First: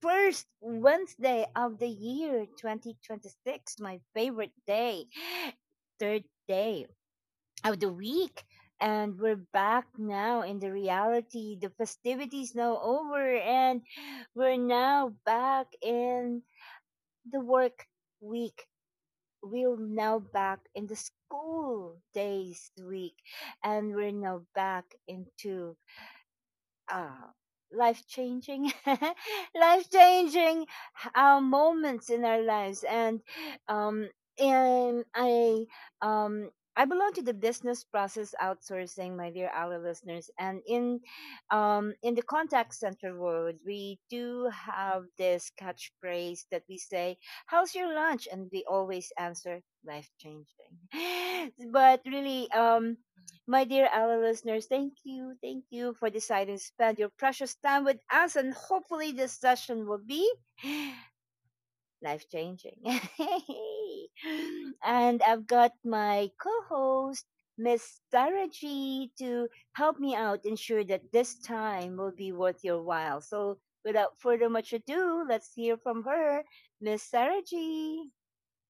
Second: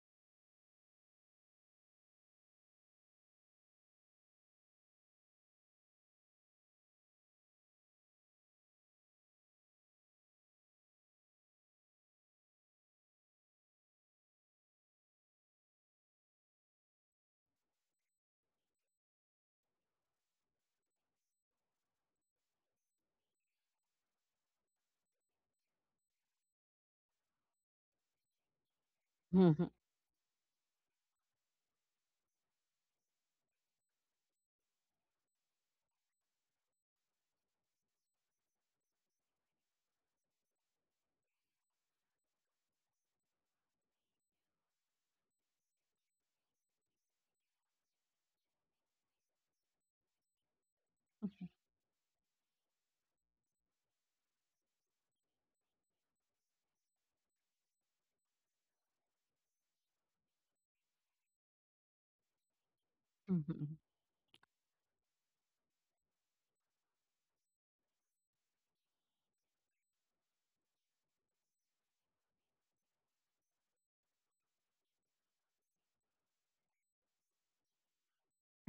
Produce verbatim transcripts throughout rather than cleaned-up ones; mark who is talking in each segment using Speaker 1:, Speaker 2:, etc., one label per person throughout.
Speaker 1: first Wednesday of the year twenty twenty-six, my favorite day, third day of the week. And we're back now in the reality. The festivities now over, and we're now back in the work week. We're now back in the school days week. And we're now back into uh, life changing
Speaker 2: Mhm,
Speaker 1: life changing uh, moments in our lives. And um and i um i belong to the business process outsourcing, my dear our listeners. And in um in the contact center world, we do have this catchphrase that we say, how's your lunch, and we always answer, life changing. But really, um my dear Ella listeners, thank you, thank you for deciding to spend your precious time with us, and hopefully this session will be life changing.
Speaker 2: mhm, mhm.
Speaker 1: And I've got my co-host, Miss Sarah G, to help me out, ensure that this time will be worth your while. So without further much ado, let's hear from her, Miss Sarah G.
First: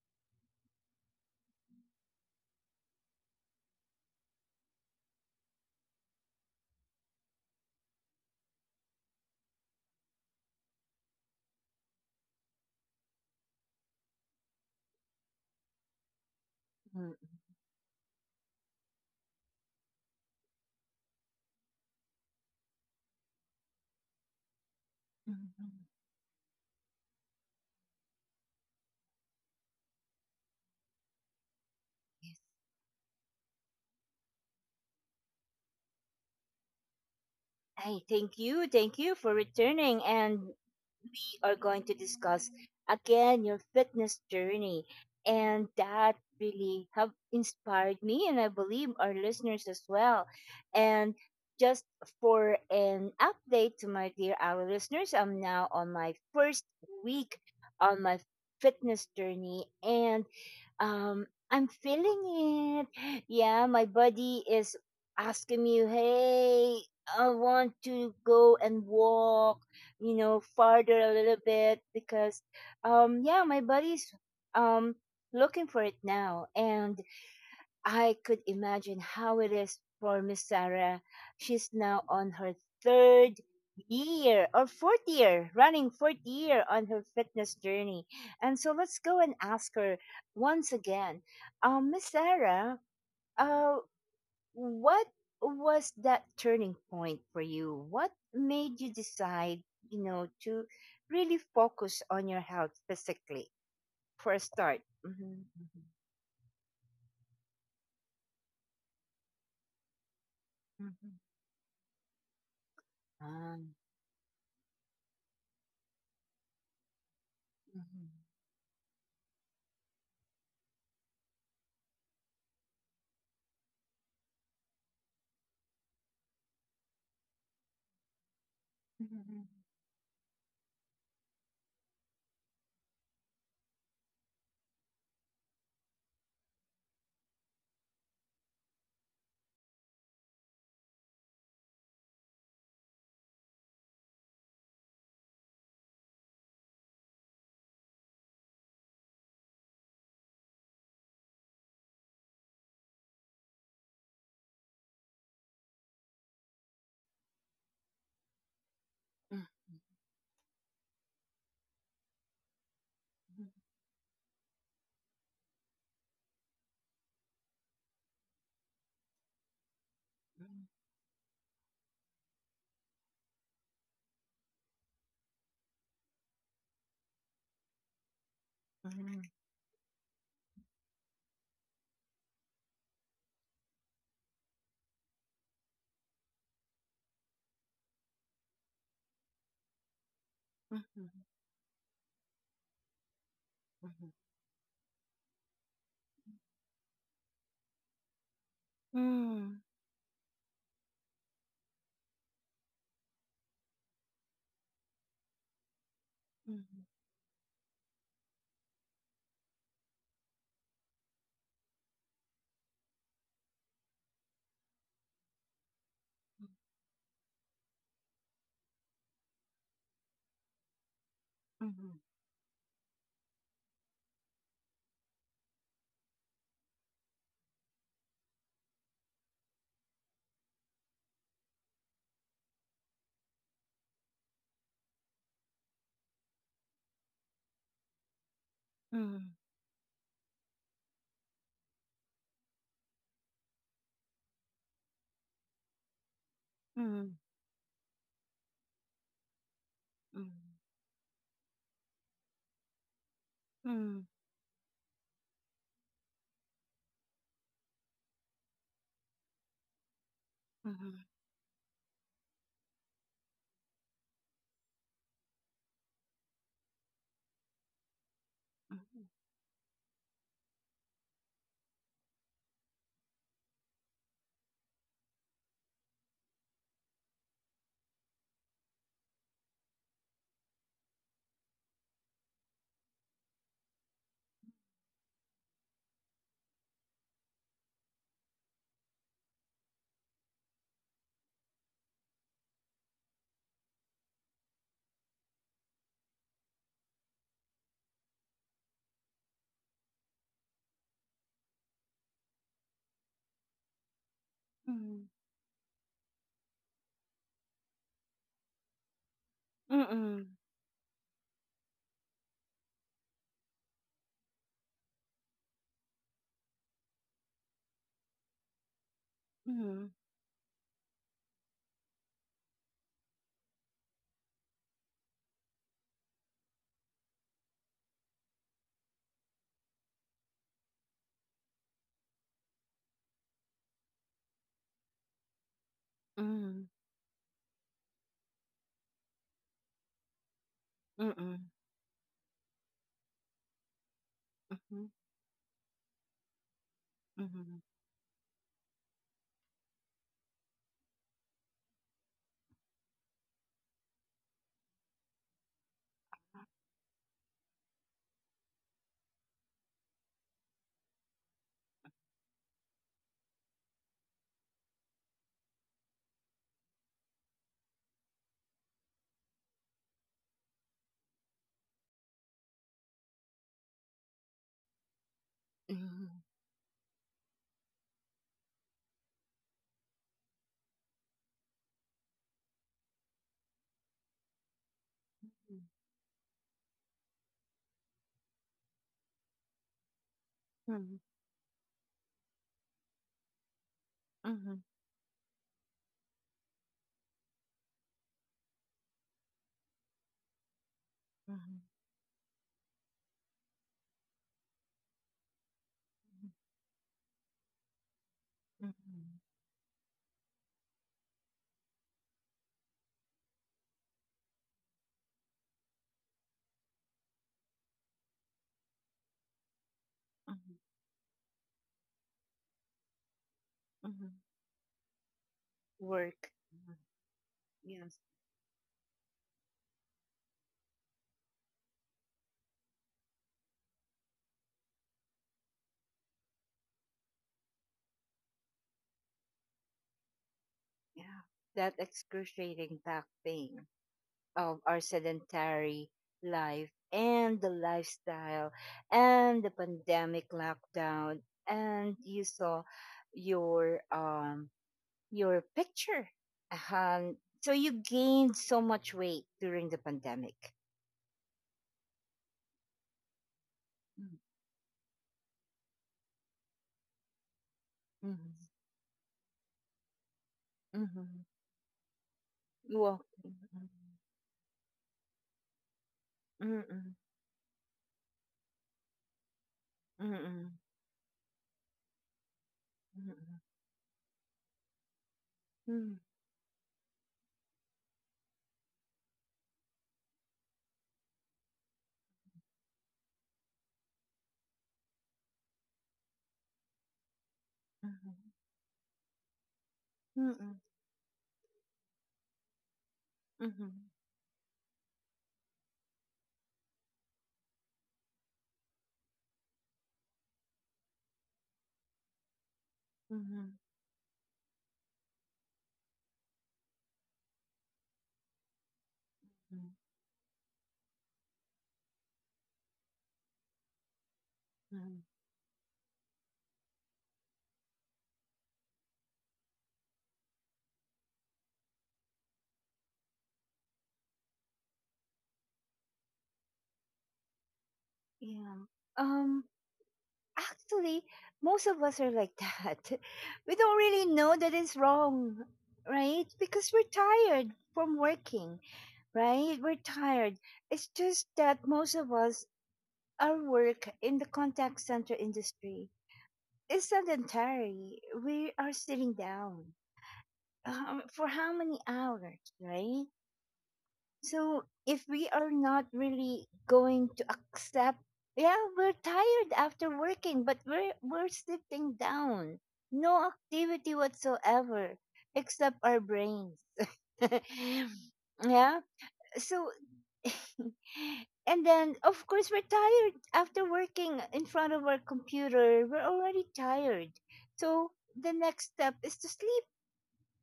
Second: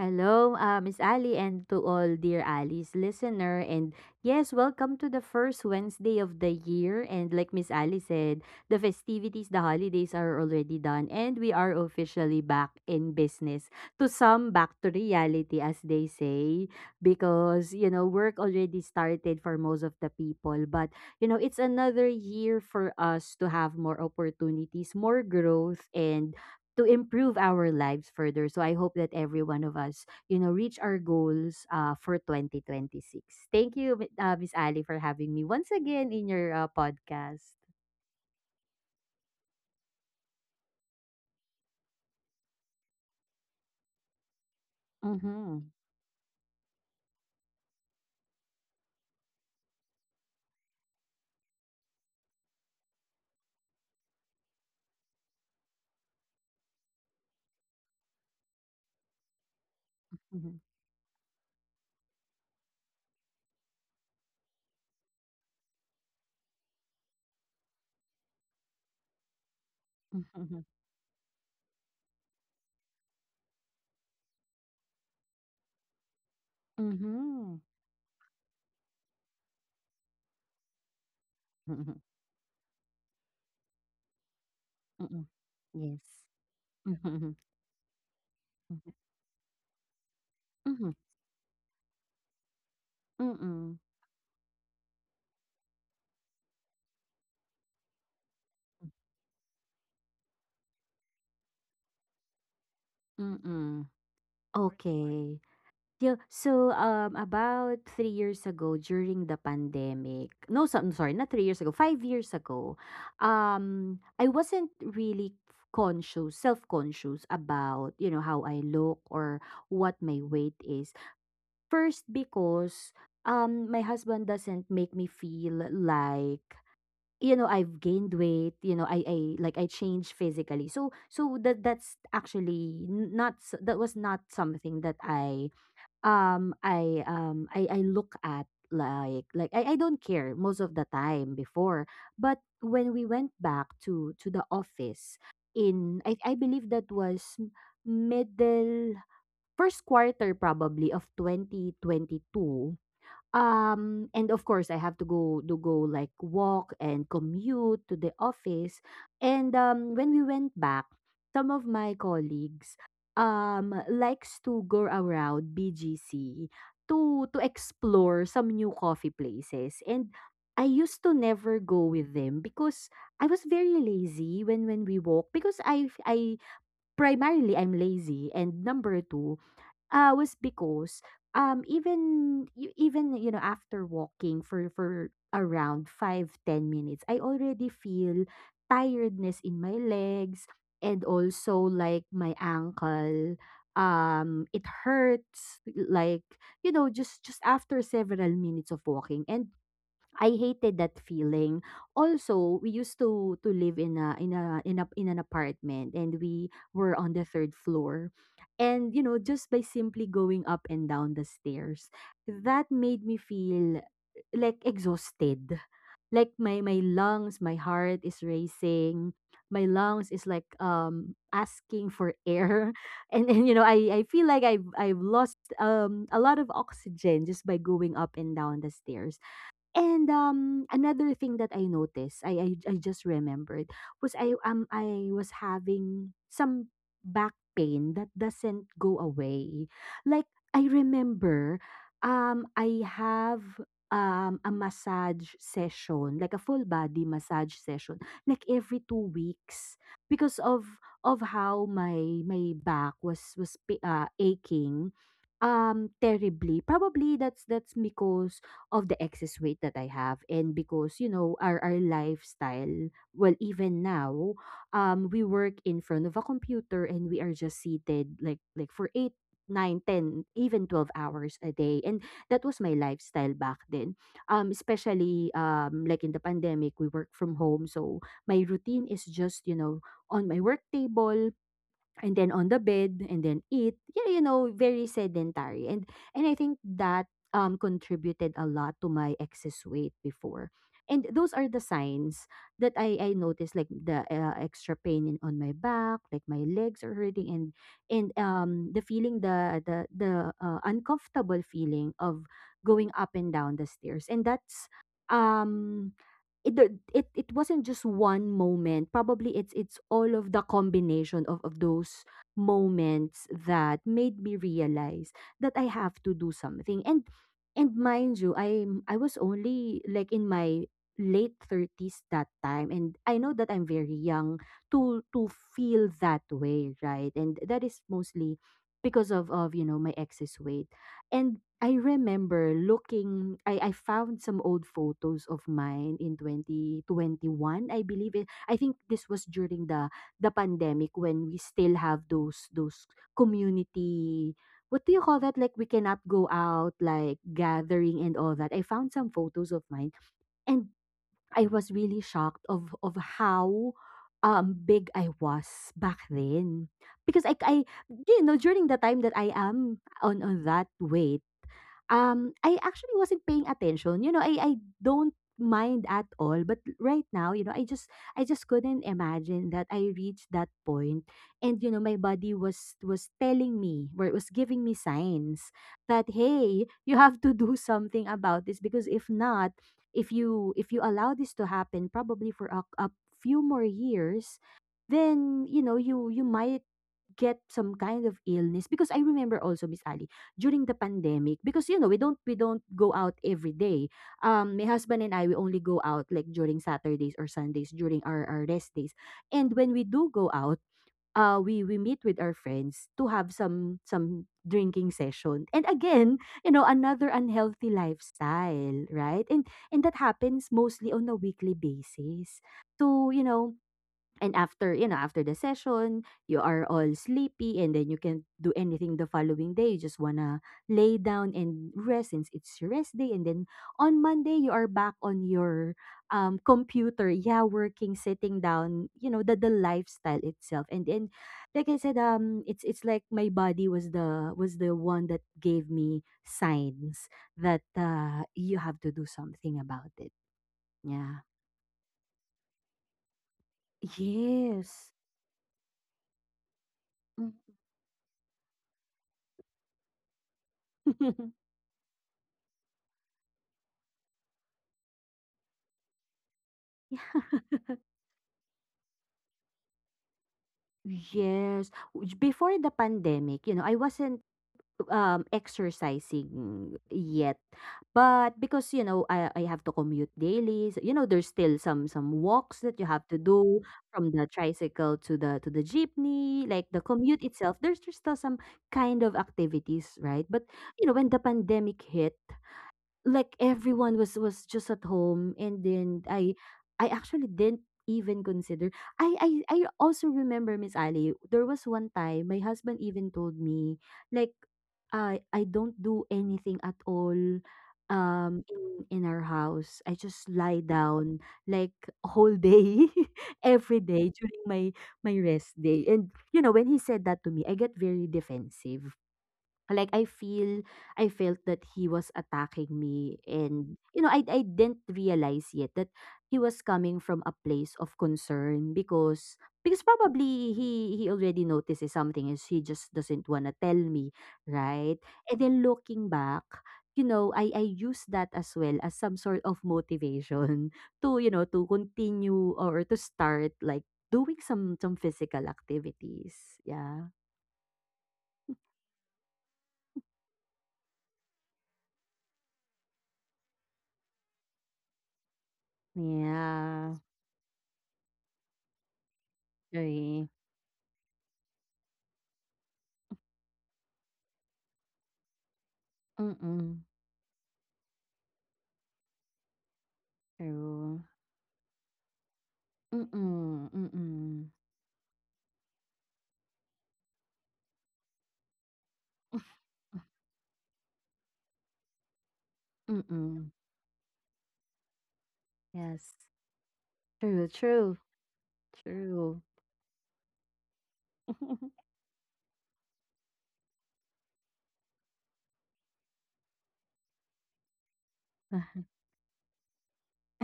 Speaker 2: Hello, uh, Miss Ali, and to all dear Ali's listener. And yes, welcome to the first Wednesday of the year. And like Miss Ali said, the festivities, the holidays are already done, and we are officially back in business. To some, back to reality, as they say,
Speaker 1: Mm.
Speaker 2: because you know work already started for most of the people. But you know it's another year for us to have more opportunities, more growth, and to improve our lives further. So I hope that every one of us, you know, reach our goals uh, for twenty twenty-six. Thank you, Mi- uh, Miss Ali, for having me once again in your uh, podcast.
Speaker 1: I thank you, thank you for returning, and we are going to discuss again your fitness journey.
Speaker 2: Mm-hmm.
Speaker 1: And that really have inspired me, and I believe our listeners as well. And just for an update to my dear our listeners, I'm now on my first week on my fitness journey. And
Speaker 2: Mm-hmm.
Speaker 1: um I'm feeling it, yeah. My body is asking me, hey, I want to go and walk, you know,
Speaker 2: Mm-hmm.
Speaker 1: farther a little bit, because um yeah, my body's um looking for it now. And
Speaker 2: Mm-hmm.
Speaker 1: I could imagine how it is for Miss Sarah. She's now on her third year or fourth
Speaker 2: Mm-hmm.
Speaker 1: year, running
Speaker 2: Yes.
Speaker 1: fourth year on her
Speaker 2: Mm-hmm.
Speaker 1: fitness journey. And so let's go and ask her once
Speaker 2: Mm-hmm.
Speaker 1: again. Um, Miss Sarah, uh,
Speaker 2: Mm-mm.
Speaker 1: what was that turning point for you? What made you decide, you know, to really focus on your health physically
Speaker 2: Mm-mm.
Speaker 1: for a start? Mm-hmm.
Speaker 2: Okay. Yeah, so, um, about three years ago during the pandemic no, so I'm sorry,
Speaker 1: Hmm,
Speaker 2: not three years ago, five years ago,
Speaker 1: hmm.
Speaker 2: um, I wasn't really conscious, self-conscious about, you know, how I look or what my weight is. First, because, um, my husband doesn't make me feel like, you know, I've gained weight, you know, I I
Speaker 1: Mm,
Speaker 2: like I changed physically. So so that that's actually n- not s- that was not something that I um, I um I I look at like like I, I don't care most of the time before. But when we went back to to the office in I I believe that was middle first quarter probably of twenty twenty-two um, and of course, I have to go to go like walk and commute to the office.
Speaker 1: mhm, mhm,
Speaker 2: And um, when we went back, some of my colleagues um likes to go around B G C to to explore some new coffee places. And I used to never go with them because I was very lazy when when we walk because I I primarily I'm lazy and number
Speaker 1: mhm,
Speaker 2: two Uh, was because, um, even you even, you know, after walking for for around five ten minutes, I already feel tiredness in my legs
Speaker 1: mhm,
Speaker 2: and
Speaker 1: mhm,
Speaker 2: also like my ankle.
Speaker 1: mhm,
Speaker 2: Um, it hurts like, you know, just just after several minutes of walking. And I hated that feeling. Also, we used to to live in a in a in a in an apartment and we
Speaker 1: mhm,
Speaker 2: were on the third floor. And you know, just by simply going up and down the stairs, that made me feel like exhausted. Like my my lungs, my heart is racing. My lungs is like um
Speaker 1: mhm, mhm, mhm, mhm, mhm, mhm, mhm, mhm,
Speaker 2: asking
Speaker 1: mhm,
Speaker 2: for air. And and you know, I I feel like I've I've lost um a lot of oxygen just by going up and down the stairs. And um, another thing that I noticed, I, I I just remembered was I um I was having some back pain that doesn't go away. Like I remember, um, I have um a massage session, like a full body massage session, like every two weeks because of of how my my back was was pa- uh, aching um terribly probably that's that's because of the excess weight that I have and because you know our our lifestyle, well even now um we work in front of a computer and we are just seated like like for eight nine, ten, even twelve hours a day. And that was my lifestyle back then, um especially um like in the pandemic we work from home. So my routine is just you know on my work table and then on the bed and then eat. Yeah, you know, very sedentary. And and I think that um contributed a lot to my excess weight before. And those are the signs that i i noticed, like the uh, extra pain in, on my back, like my legs are hurting. And and um the feeling, the the the uh, uncomfortable feeling of going up and down the stairs. And that's um it the- it it wasn't just one moment. Probably it's it's all of the combination of of those moments that made me realize that I have to do something. And and mind you, I I was only
Speaker 1: mhm,
Speaker 2: like in my late thirties that time, and I know that I'm very young to to feel that way, right? And that is mostly because of of you know my ex's way. And I remember looking, I I found some old photos of mine in twenty twenty-one, I believe it. I think this was during the the pandemic, when we
Speaker 1: mhm,
Speaker 2: still have those those community, what do you call that, like we cannot go out, like gathering and all that. I found some photos of mine, and I was really shocked of of how um big I was back then, because I I you know during the time that I am on on that way, um, I actually wasn't paying attention. You know, I I don't mind at all, but right now, you know, I just I just couldn't imagine that I reached that point point. And you know, my body was was telling me, or it was giving me signs that hey, you have to do something about this. Because if not, if you if you allow this to happen probably for a, a few more years, then you know you you might get some kind of illness. Because I remember also, Miss Ali, during the pandemic, because you know we don't we don't go out every day. Um
Speaker 1: mhm,
Speaker 2: my husband and I, we only go out like during Saturdays or Sundays during our, our rest days. And when we do go out, uh we
Speaker 1: mhm,
Speaker 2: we meet with our friends to have some some drinking session. And again, you know, another unhealthy lifestyle,
Speaker 1: mhm.
Speaker 2: right? And and that happens mostly on a weekly basis. So you know, and after, you know, after the session, you are all sleepy and then you can't do anything the following day. You just wanna lay down and rest since it's your rest day. And then on Monday, you are back on your
Speaker 1: Work.
Speaker 2: um
Speaker 1: Mhm.
Speaker 2: computer, yeah, working,
Speaker 1: Yes.
Speaker 2: sitting down, you know, the the lifestyle itself. And then like I said, um it's it's like my body was the was the one that gave me signs that uh you have to do something about it.
Speaker 1: Yeah.
Speaker 2: Yeah.
Speaker 1: That excruciating back pain of our
Speaker 2: Yes.
Speaker 1: sedentary life and the lifestyle and the pandemic lockdown. And you saw your um your picture. um so you gained so much weight during the pandemic.
Speaker 2: Yes. Which, before the pandemic, you know, I wasn't um exercising yet. But
Speaker 1: Mm-hmm.
Speaker 2: because, you know, I, I have to commute daily, so, you know,
Speaker 1: Mm-hmm.
Speaker 2: there's still some some walks that you have
Speaker 1: Well,
Speaker 2: to do
Speaker 1: mm-mm,
Speaker 2: from the tricycle to the to the jeepney, like the
Speaker 1: mm-mm,
Speaker 2: commute itself. There's, there's still some kind of activities, right?
Speaker 1: mm-mm,
Speaker 2: But you know, when the pandemic hit, like everyone was was just at home. And
Speaker 1: mm-mm,
Speaker 2: then I I actually didn't even consider. I I I also remember, Miss Ali, there was one time my husband even told me like I I don't do anything at all um in in our house, I just
Speaker 1: mm-mm,
Speaker 2: lie down like whole day
Speaker 1: mm-mm,
Speaker 2: every day during my my rest day. And you know, when he said that to me, I get very defensive, like I feel, I felt that he was attacking me.
Speaker 1: mm-mm,
Speaker 2: And you know, I I didn't realize yet that he was coming from a place of concern, because because probably he he already notices something, is he just doesn't want to tell me, right?
Speaker 1: mm-mm.
Speaker 2: And then looking back, you know, I I use that as well as some sort of motivation to you know to continue or to start like doing some some physical activities, yeah.
Speaker 1: Yeah. um Actually, most of us are like that. We don't really know that it's wrong, right? Because we're
Speaker 2: Yeah,
Speaker 1: tired from working, right? We're
Speaker 2: okay.
Speaker 1: tired. It's just that most of us, our work in the contact center industry
Speaker 2: Mm, mm,
Speaker 1: is sedentary. We are sitting down,
Speaker 2: true.
Speaker 1: um, for how many hours, right?
Speaker 2: Mm, mm. Mm.
Speaker 1: So if we are not really going to accept, yeah, we're tired after working, but we're we're sitting down,
Speaker 2: Mm, mm,
Speaker 1: no
Speaker 2: mm.
Speaker 1: activity whatsoever except our
Speaker 2: Yes.
Speaker 1: brains.
Speaker 2: True, true,
Speaker 1: Yeah.
Speaker 2: true.
Speaker 1: So, and then of course we're tired after working in front of our computer. We're already tired. So the next step is to sleep,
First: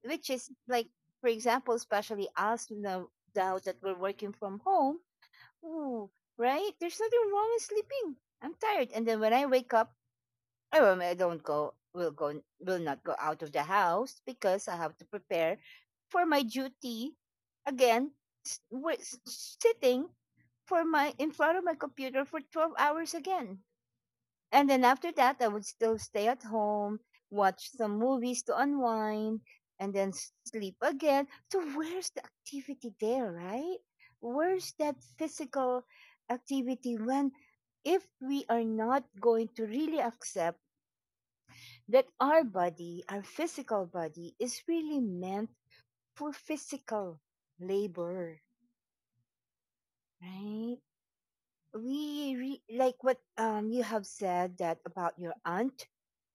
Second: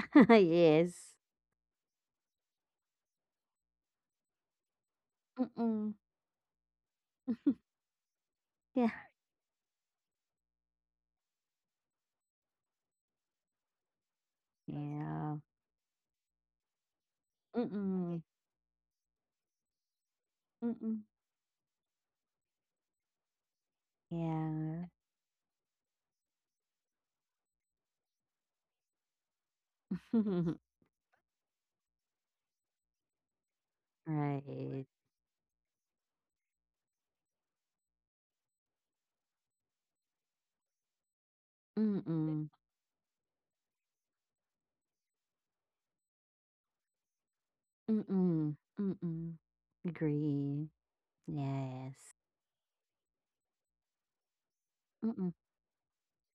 Speaker 1: which is like,
Speaker 2: Yes.
Speaker 1: for example, especially us now, now that we're working from home.
Speaker 2: Mm.
Speaker 1: Ooh, right, there's nothing wrong
Speaker 2: Mm.
Speaker 1: with sleeping. I'm tired,
Speaker 2: Yeah.
Speaker 1: and then when I wake up, i, will- I don't go, will go, will not go out of the house because I have to
Speaker 2: Yeah.
Speaker 1: prepare for my duty
Speaker 2: Mm.
Speaker 1: again,
Speaker 2: Mm.
Speaker 1: s- wi- s- sitting
Speaker 2: Mm,
Speaker 1: for
Speaker 2: mm.
Speaker 1: my in front of my computer for twelve hours again. And then
Speaker 2: Yeah.
Speaker 1: after that, I would still stay at home, watch some movies to unwind, and then sleep again. So, where's the activity there, right? Where's
Speaker 2: Right.
Speaker 1: that physical activity when, if we are not going to really accept
Speaker 2: Mm.
Speaker 1: that our
Speaker 2: Mm.
Speaker 1: body, our physical body, is really meant for physical
Speaker 2: Mm.
Speaker 1: labor,
Speaker 2: Mm, mm, mm. Agree.
Speaker 1: right?
Speaker 2: Yes.
Speaker 1: We re- like what um you have said that about
Speaker 2: Mm.
Speaker 1: your aunt.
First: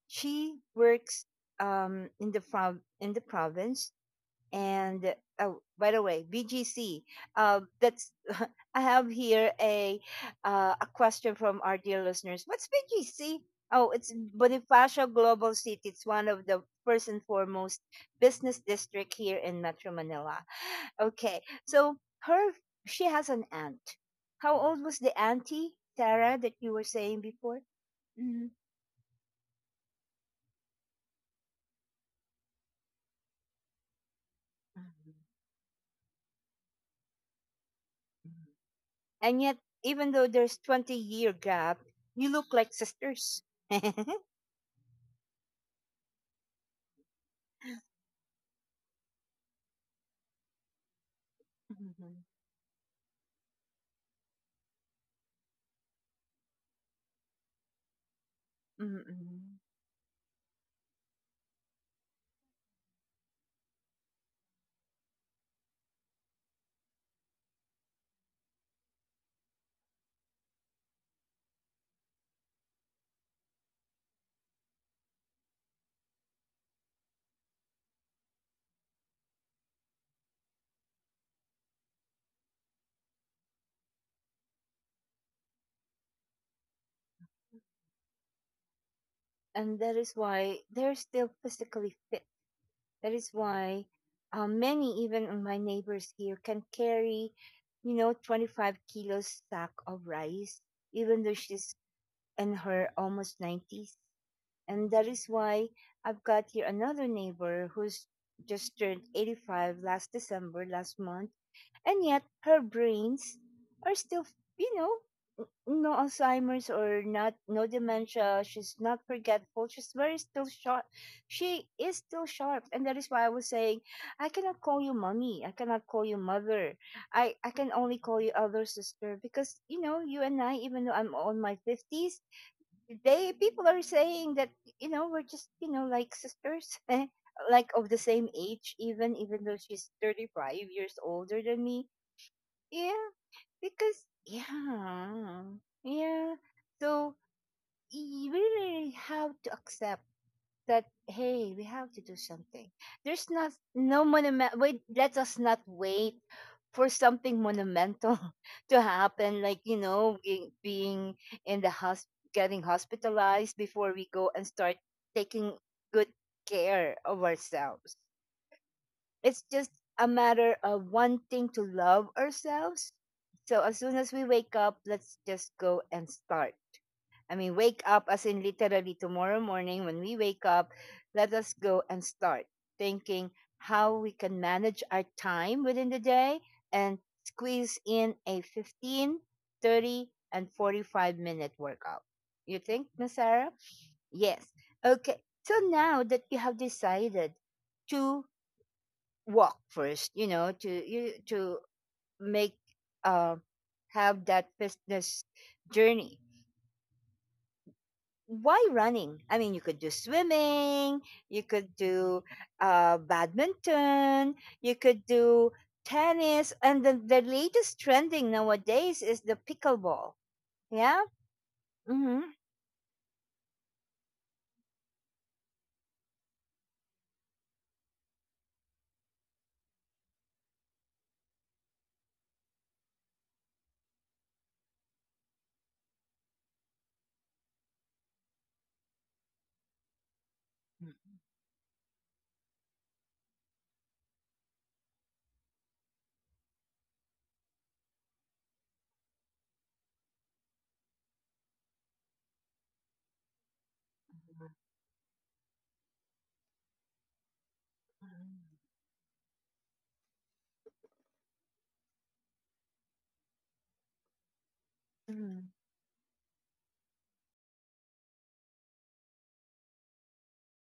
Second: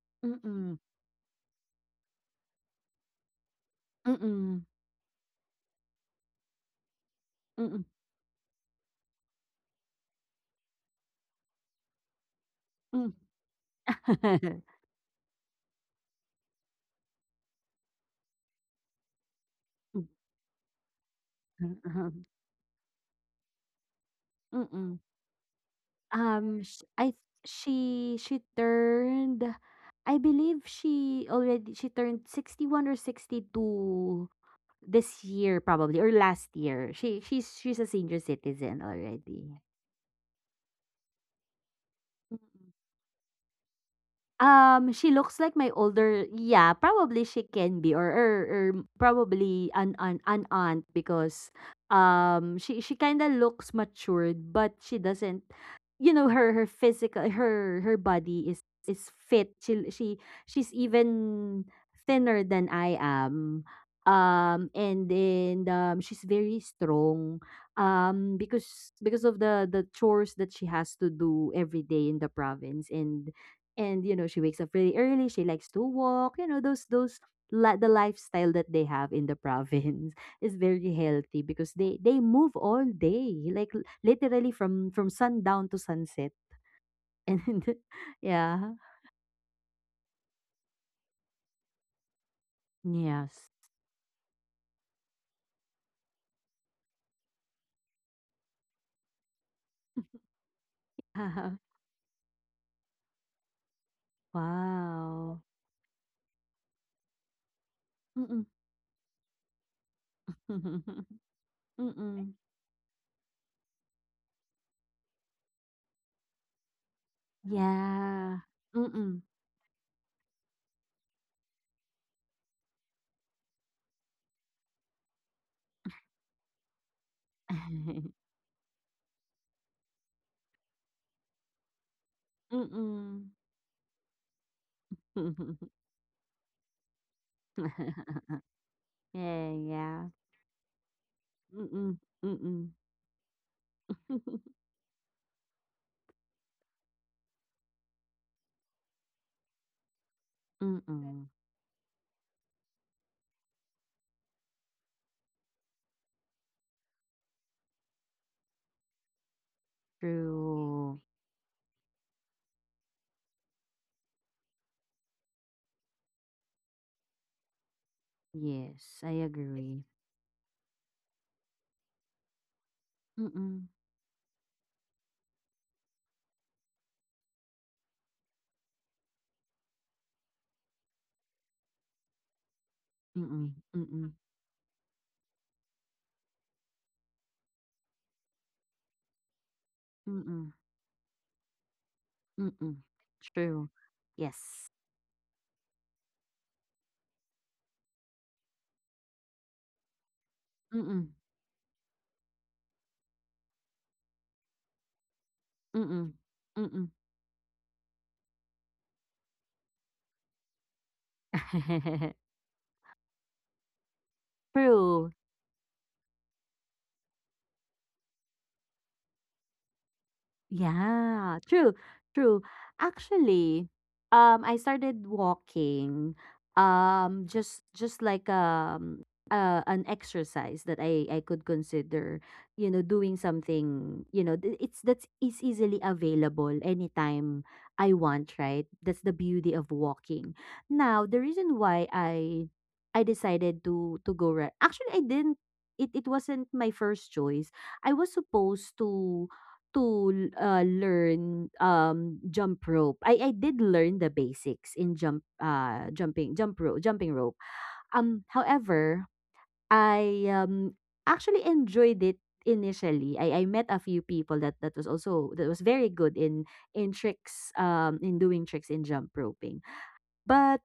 Speaker 1: She
Speaker 2: Mm.
Speaker 1: works, um, in the prov- in the province.
Speaker 2: Mm.
Speaker 1: And, oh, by the way, B G C. Uh,
Speaker 2: Mm.
Speaker 1: that's I have here a uh, a question from our dear listeners. What's
Speaker 2: Mm.
Speaker 1: B G C? Oh, it's Bonifacio Global City. It's one of the first and foremost business district here in Metro
Speaker 2: Mm.
Speaker 1: Manila. Okay, so her, she has an aunt. How
Speaker 2: Mm.
Speaker 1: old
Speaker 2: Mm.
Speaker 1: was the auntie Sarah that
Speaker 2: Um,
Speaker 1: you
Speaker 2: sh
Speaker 1: were
Speaker 2: I
Speaker 1: saying before?
Speaker 2: she she
Speaker 1: Mhm.
Speaker 2: turned, I believe she already, she turned sixty one or sixty two this year, probably, or last year. She she's she's a senior citizen
Speaker 1: And yet,
Speaker 2: already.
Speaker 1: even though there's twenty year gap, you look
Speaker 2: Mm.
Speaker 1: like sisters.
Speaker 2: Um, she looks like my older, yeah, probably she can be or or, or probably an, an an aunt, because
Speaker 1: Mhm.
Speaker 2: um she she kind of looks matured, but she doesn't, you know, her her physical, her her body is is fit.
Speaker 1: Mm-mm.
Speaker 2: She she she's even thinner than I am. Um and then um she's very strong, um because because of the the chores that she has to do every day in the province. and and you know she wakes up really early, she likes to walk, you know, those those li- the lifestyle that they have in the province is very healthy, because they they move all day, like l- literally from from sundown to sunset. And yeah.
Speaker 1: And that is why they're still physically fit. That is
Speaker 2: Yes.
Speaker 1: why, uh, many, even of my neighbors here, can carry, you know, twenty-five kilos sack of rice, even though she's in her almost nineties. And that is
Speaker 2: Wow.
Speaker 1: why I've got here another neighbor who's
Speaker 2: Mm-mm.
Speaker 1: just turned eighty-five last December, last month, and yet
Speaker 2: Mm-mm.
Speaker 1: her brains are still, you know, no Alzheimer's, or not, no
Speaker 2: Yeah.
Speaker 1: dementia. She's not
Speaker 2: Mm-mm.
Speaker 1: forgetful. She's very still sharp. She is still sharp. And that is why I was saying, I cannot call you mommy, I cannot call you mother, i i can only call you elder sister, because, you know, you and I, even though I'm on my fifties,
Speaker 2: Mm-mm.
Speaker 1: they people are saying that, you know, we're just, you know, like sisters like of the same age, even even
Speaker 2: Yeah,
Speaker 1: though she's
Speaker 2: yeah.
Speaker 1: thirty-five years older than me.
Speaker 2: Mm-mm. Mm-mm.
Speaker 1: Yeah. Because, yeah, yeah. So you really have to accept that,
Speaker 2: Mm-mm.
Speaker 1: hey, we have to do something. There's not no monument. Wait, let us not wait for something monumental to happen. Like, you know, i-
Speaker 2: True.
Speaker 1: being in the house, getting hospitalized, before we go and start taking good care of ourselves.
Speaker 2: Yes, I
Speaker 1: It's just
Speaker 2: agree.
Speaker 1: a matter of wanting to love ourselves. So
Speaker 2: Mm-mm,
Speaker 1: as soon as we wake up, let's just go and start. I mean, wake up as in literally tomorrow morning when we wake up, let us go and start thinking
Speaker 2: mm-mm,
Speaker 1: how we
Speaker 2: agree.
Speaker 1: can manage our time within the day and squeeze in a fifteen, thirty,
Speaker 2: Mm-mm,
Speaker 1: and
Speaker 2: mm-mm,
Speaker 1: forty-five minute workout. You
Speaker 2: mm-mm.
Speaker 1: think, Miss Sarah?
Speaker 2: True.
Speaker 1: Yes.
Speaker 2: Yes.
Speaker 1: Okay. So now that you have decided to walk first, you know, to
Speaker 2: Mm-mm,
Speaker 1: you to make, uh, have that fitness
Speaker 2: mm-mm,
Speaker 1: journey,
Speaker 2: mm-mm.
Speaker 1: why running? I mean, you could do swimming, you could do, uh, badminton, you could
Speaker 2: True.
Speaker 1: do tennis, and the, the latest trending nowadays is the pickleball. Yeah.
Speaker 2: Yeah, true, true. Actually, um, I started walking, um, just just like um, uh, an exercise that I I could consider, you know, doing something, you know, th- it's that's is easily available anytime I want, right? That's the beauty of walking. Now, the reason why I I decided to to go run, actually, I didn't. It it wasn't my first choice. I was supposed to to uh, learn um jump rope. I I did learn the basics in jump uh jumping jump rope jumping rope. Um however, I um actually enjoyed it initially. I, I met a few people that that was also that was very good in in tricks um in doing tricks in jump roping. But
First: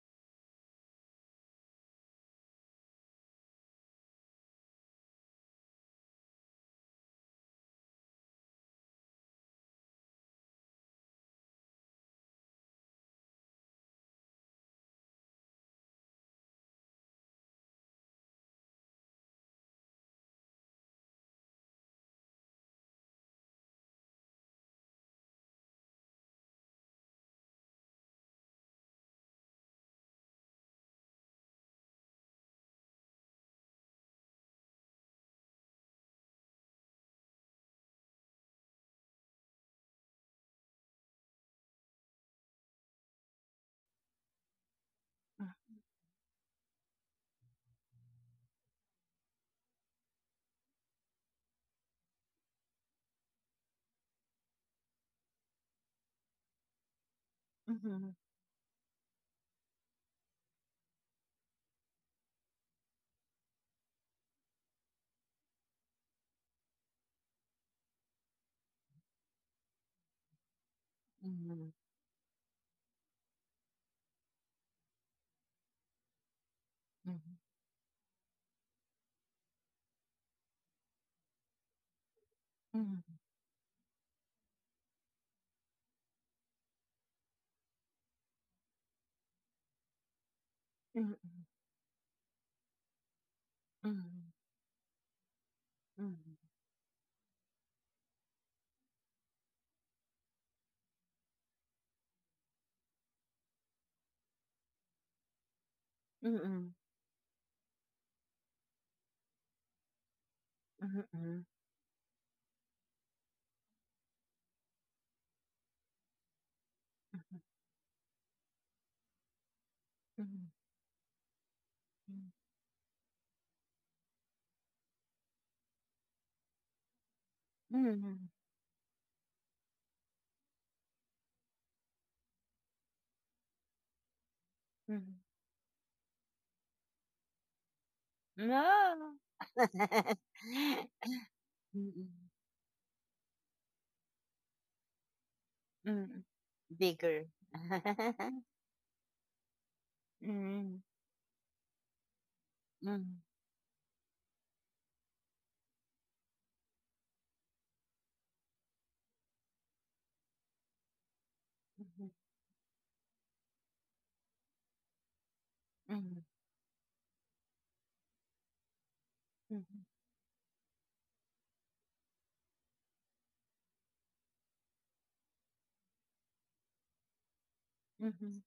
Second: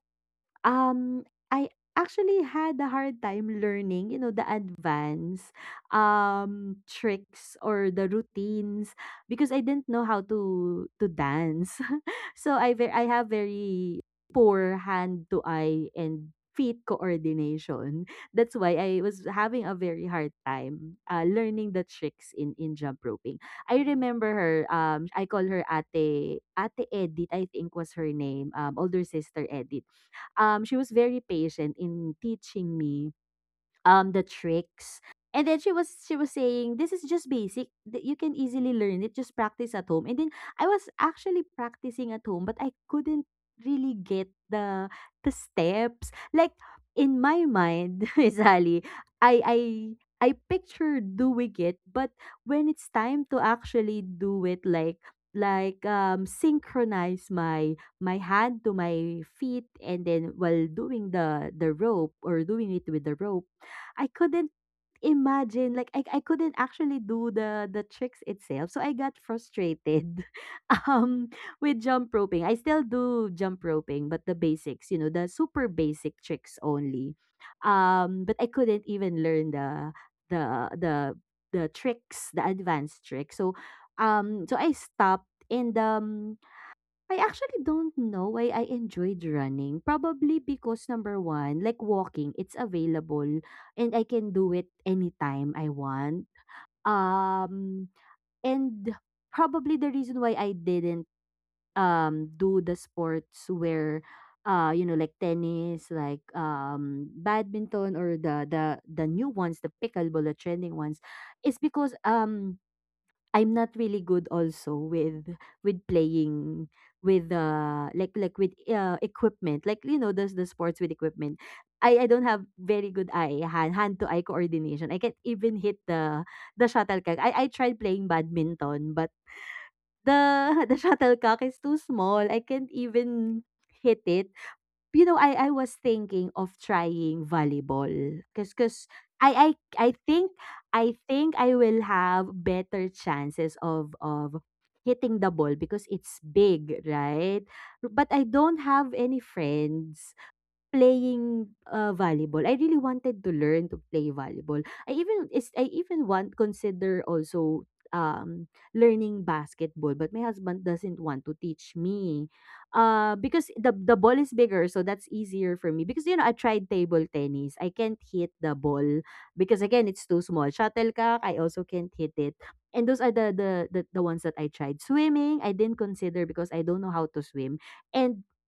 Speaker 2: um, I actually had a hard time learning, you know, the advanced um tricks or the routines because I didn't know how to to dance. So I ve- I have very poor hand to eye and feet coordination. That's why I was having a very hard time uh, learning the tricks in in jump roping. I remember her, um I call her Ate Ate Edith, I think was her name, um older sister Edith. Um, she was very patient in teaching me um the tricks, and then she was she was saying this is just basic, that you can easily learn it, just practice at home. And then I was actually practicing at home, but I couldn't really get the the steps like in my mind. Sally, i i I picture doing it, but when it's time to actually do it, like like um synchronize my my hand to my feet, and then while doing the the rope or doing it with the rope, I couldn't imagine, like I I couldn't actually do the the tricks itself. So I got frustrated, um with jump roping. I still do jump roping, but the basics, you know, the super basic tricks only. Um but I couldn't even learn the the the the tricks, the advanced tricks. So um so I stopped, and um I actually don't know why I enjoyed running. Probably because number one, like walking, it's available and I can do it anytime I want. Um, and probably the reason why I didn't um do the sports where uh you know, like tennis, like
Speaker 1: Mm-hmm.
Speaker 2: um badminton, or the the the new ones, the pickleball, the trending ones, is because um I'm not really good also with with playing with uh like like with uh equipment, like, you know, does the sports with equipment. I I don't have very good eye hand hand to eye coordination. I can't even hit the the shuttlecock. I I tried playing
Speaker 1: Mm.
Speaker 2: badminton, but the the shuttlecock is too small, I can't even hit it. You know,
Speaker 1: Mm.
Speaker 2: I I was thinking of trying volleyball, 'cause 'cause
Speaker 1: No.
Speaker 2: I I I think I think I will
Speaker 1: Mm,
Speaker 2: have better chances of of hitting the ball because it's
Speaker 1: mm.
Speaker 2: big,
Speaker 1: Bigger.
Speaker 2: right? But I don't have any friends
Speaker 1: Mm,
Speaker 2: playing, uh, volleyball. I really
Speaker 1: mm,
Speaker 2: wanted to learn to play volleyball. I even is I even want consider also, um, learning basketball, but my husband doesn't want to teach
Speaker 1: mhm,
Speaker 2: me, uh, because the the ball is bigger, so that's easier for me. Because, you
Speaker 1: mhm,
Speaker 2: know, I tried table tennis. I can't hit the ball because, again, it's too small. Shuttlecock, I also can't hit it. And those are the the the, the ones that I tried. Swimming, I didn't consider because I don't know how to swim. And
Speaker 1: mhm,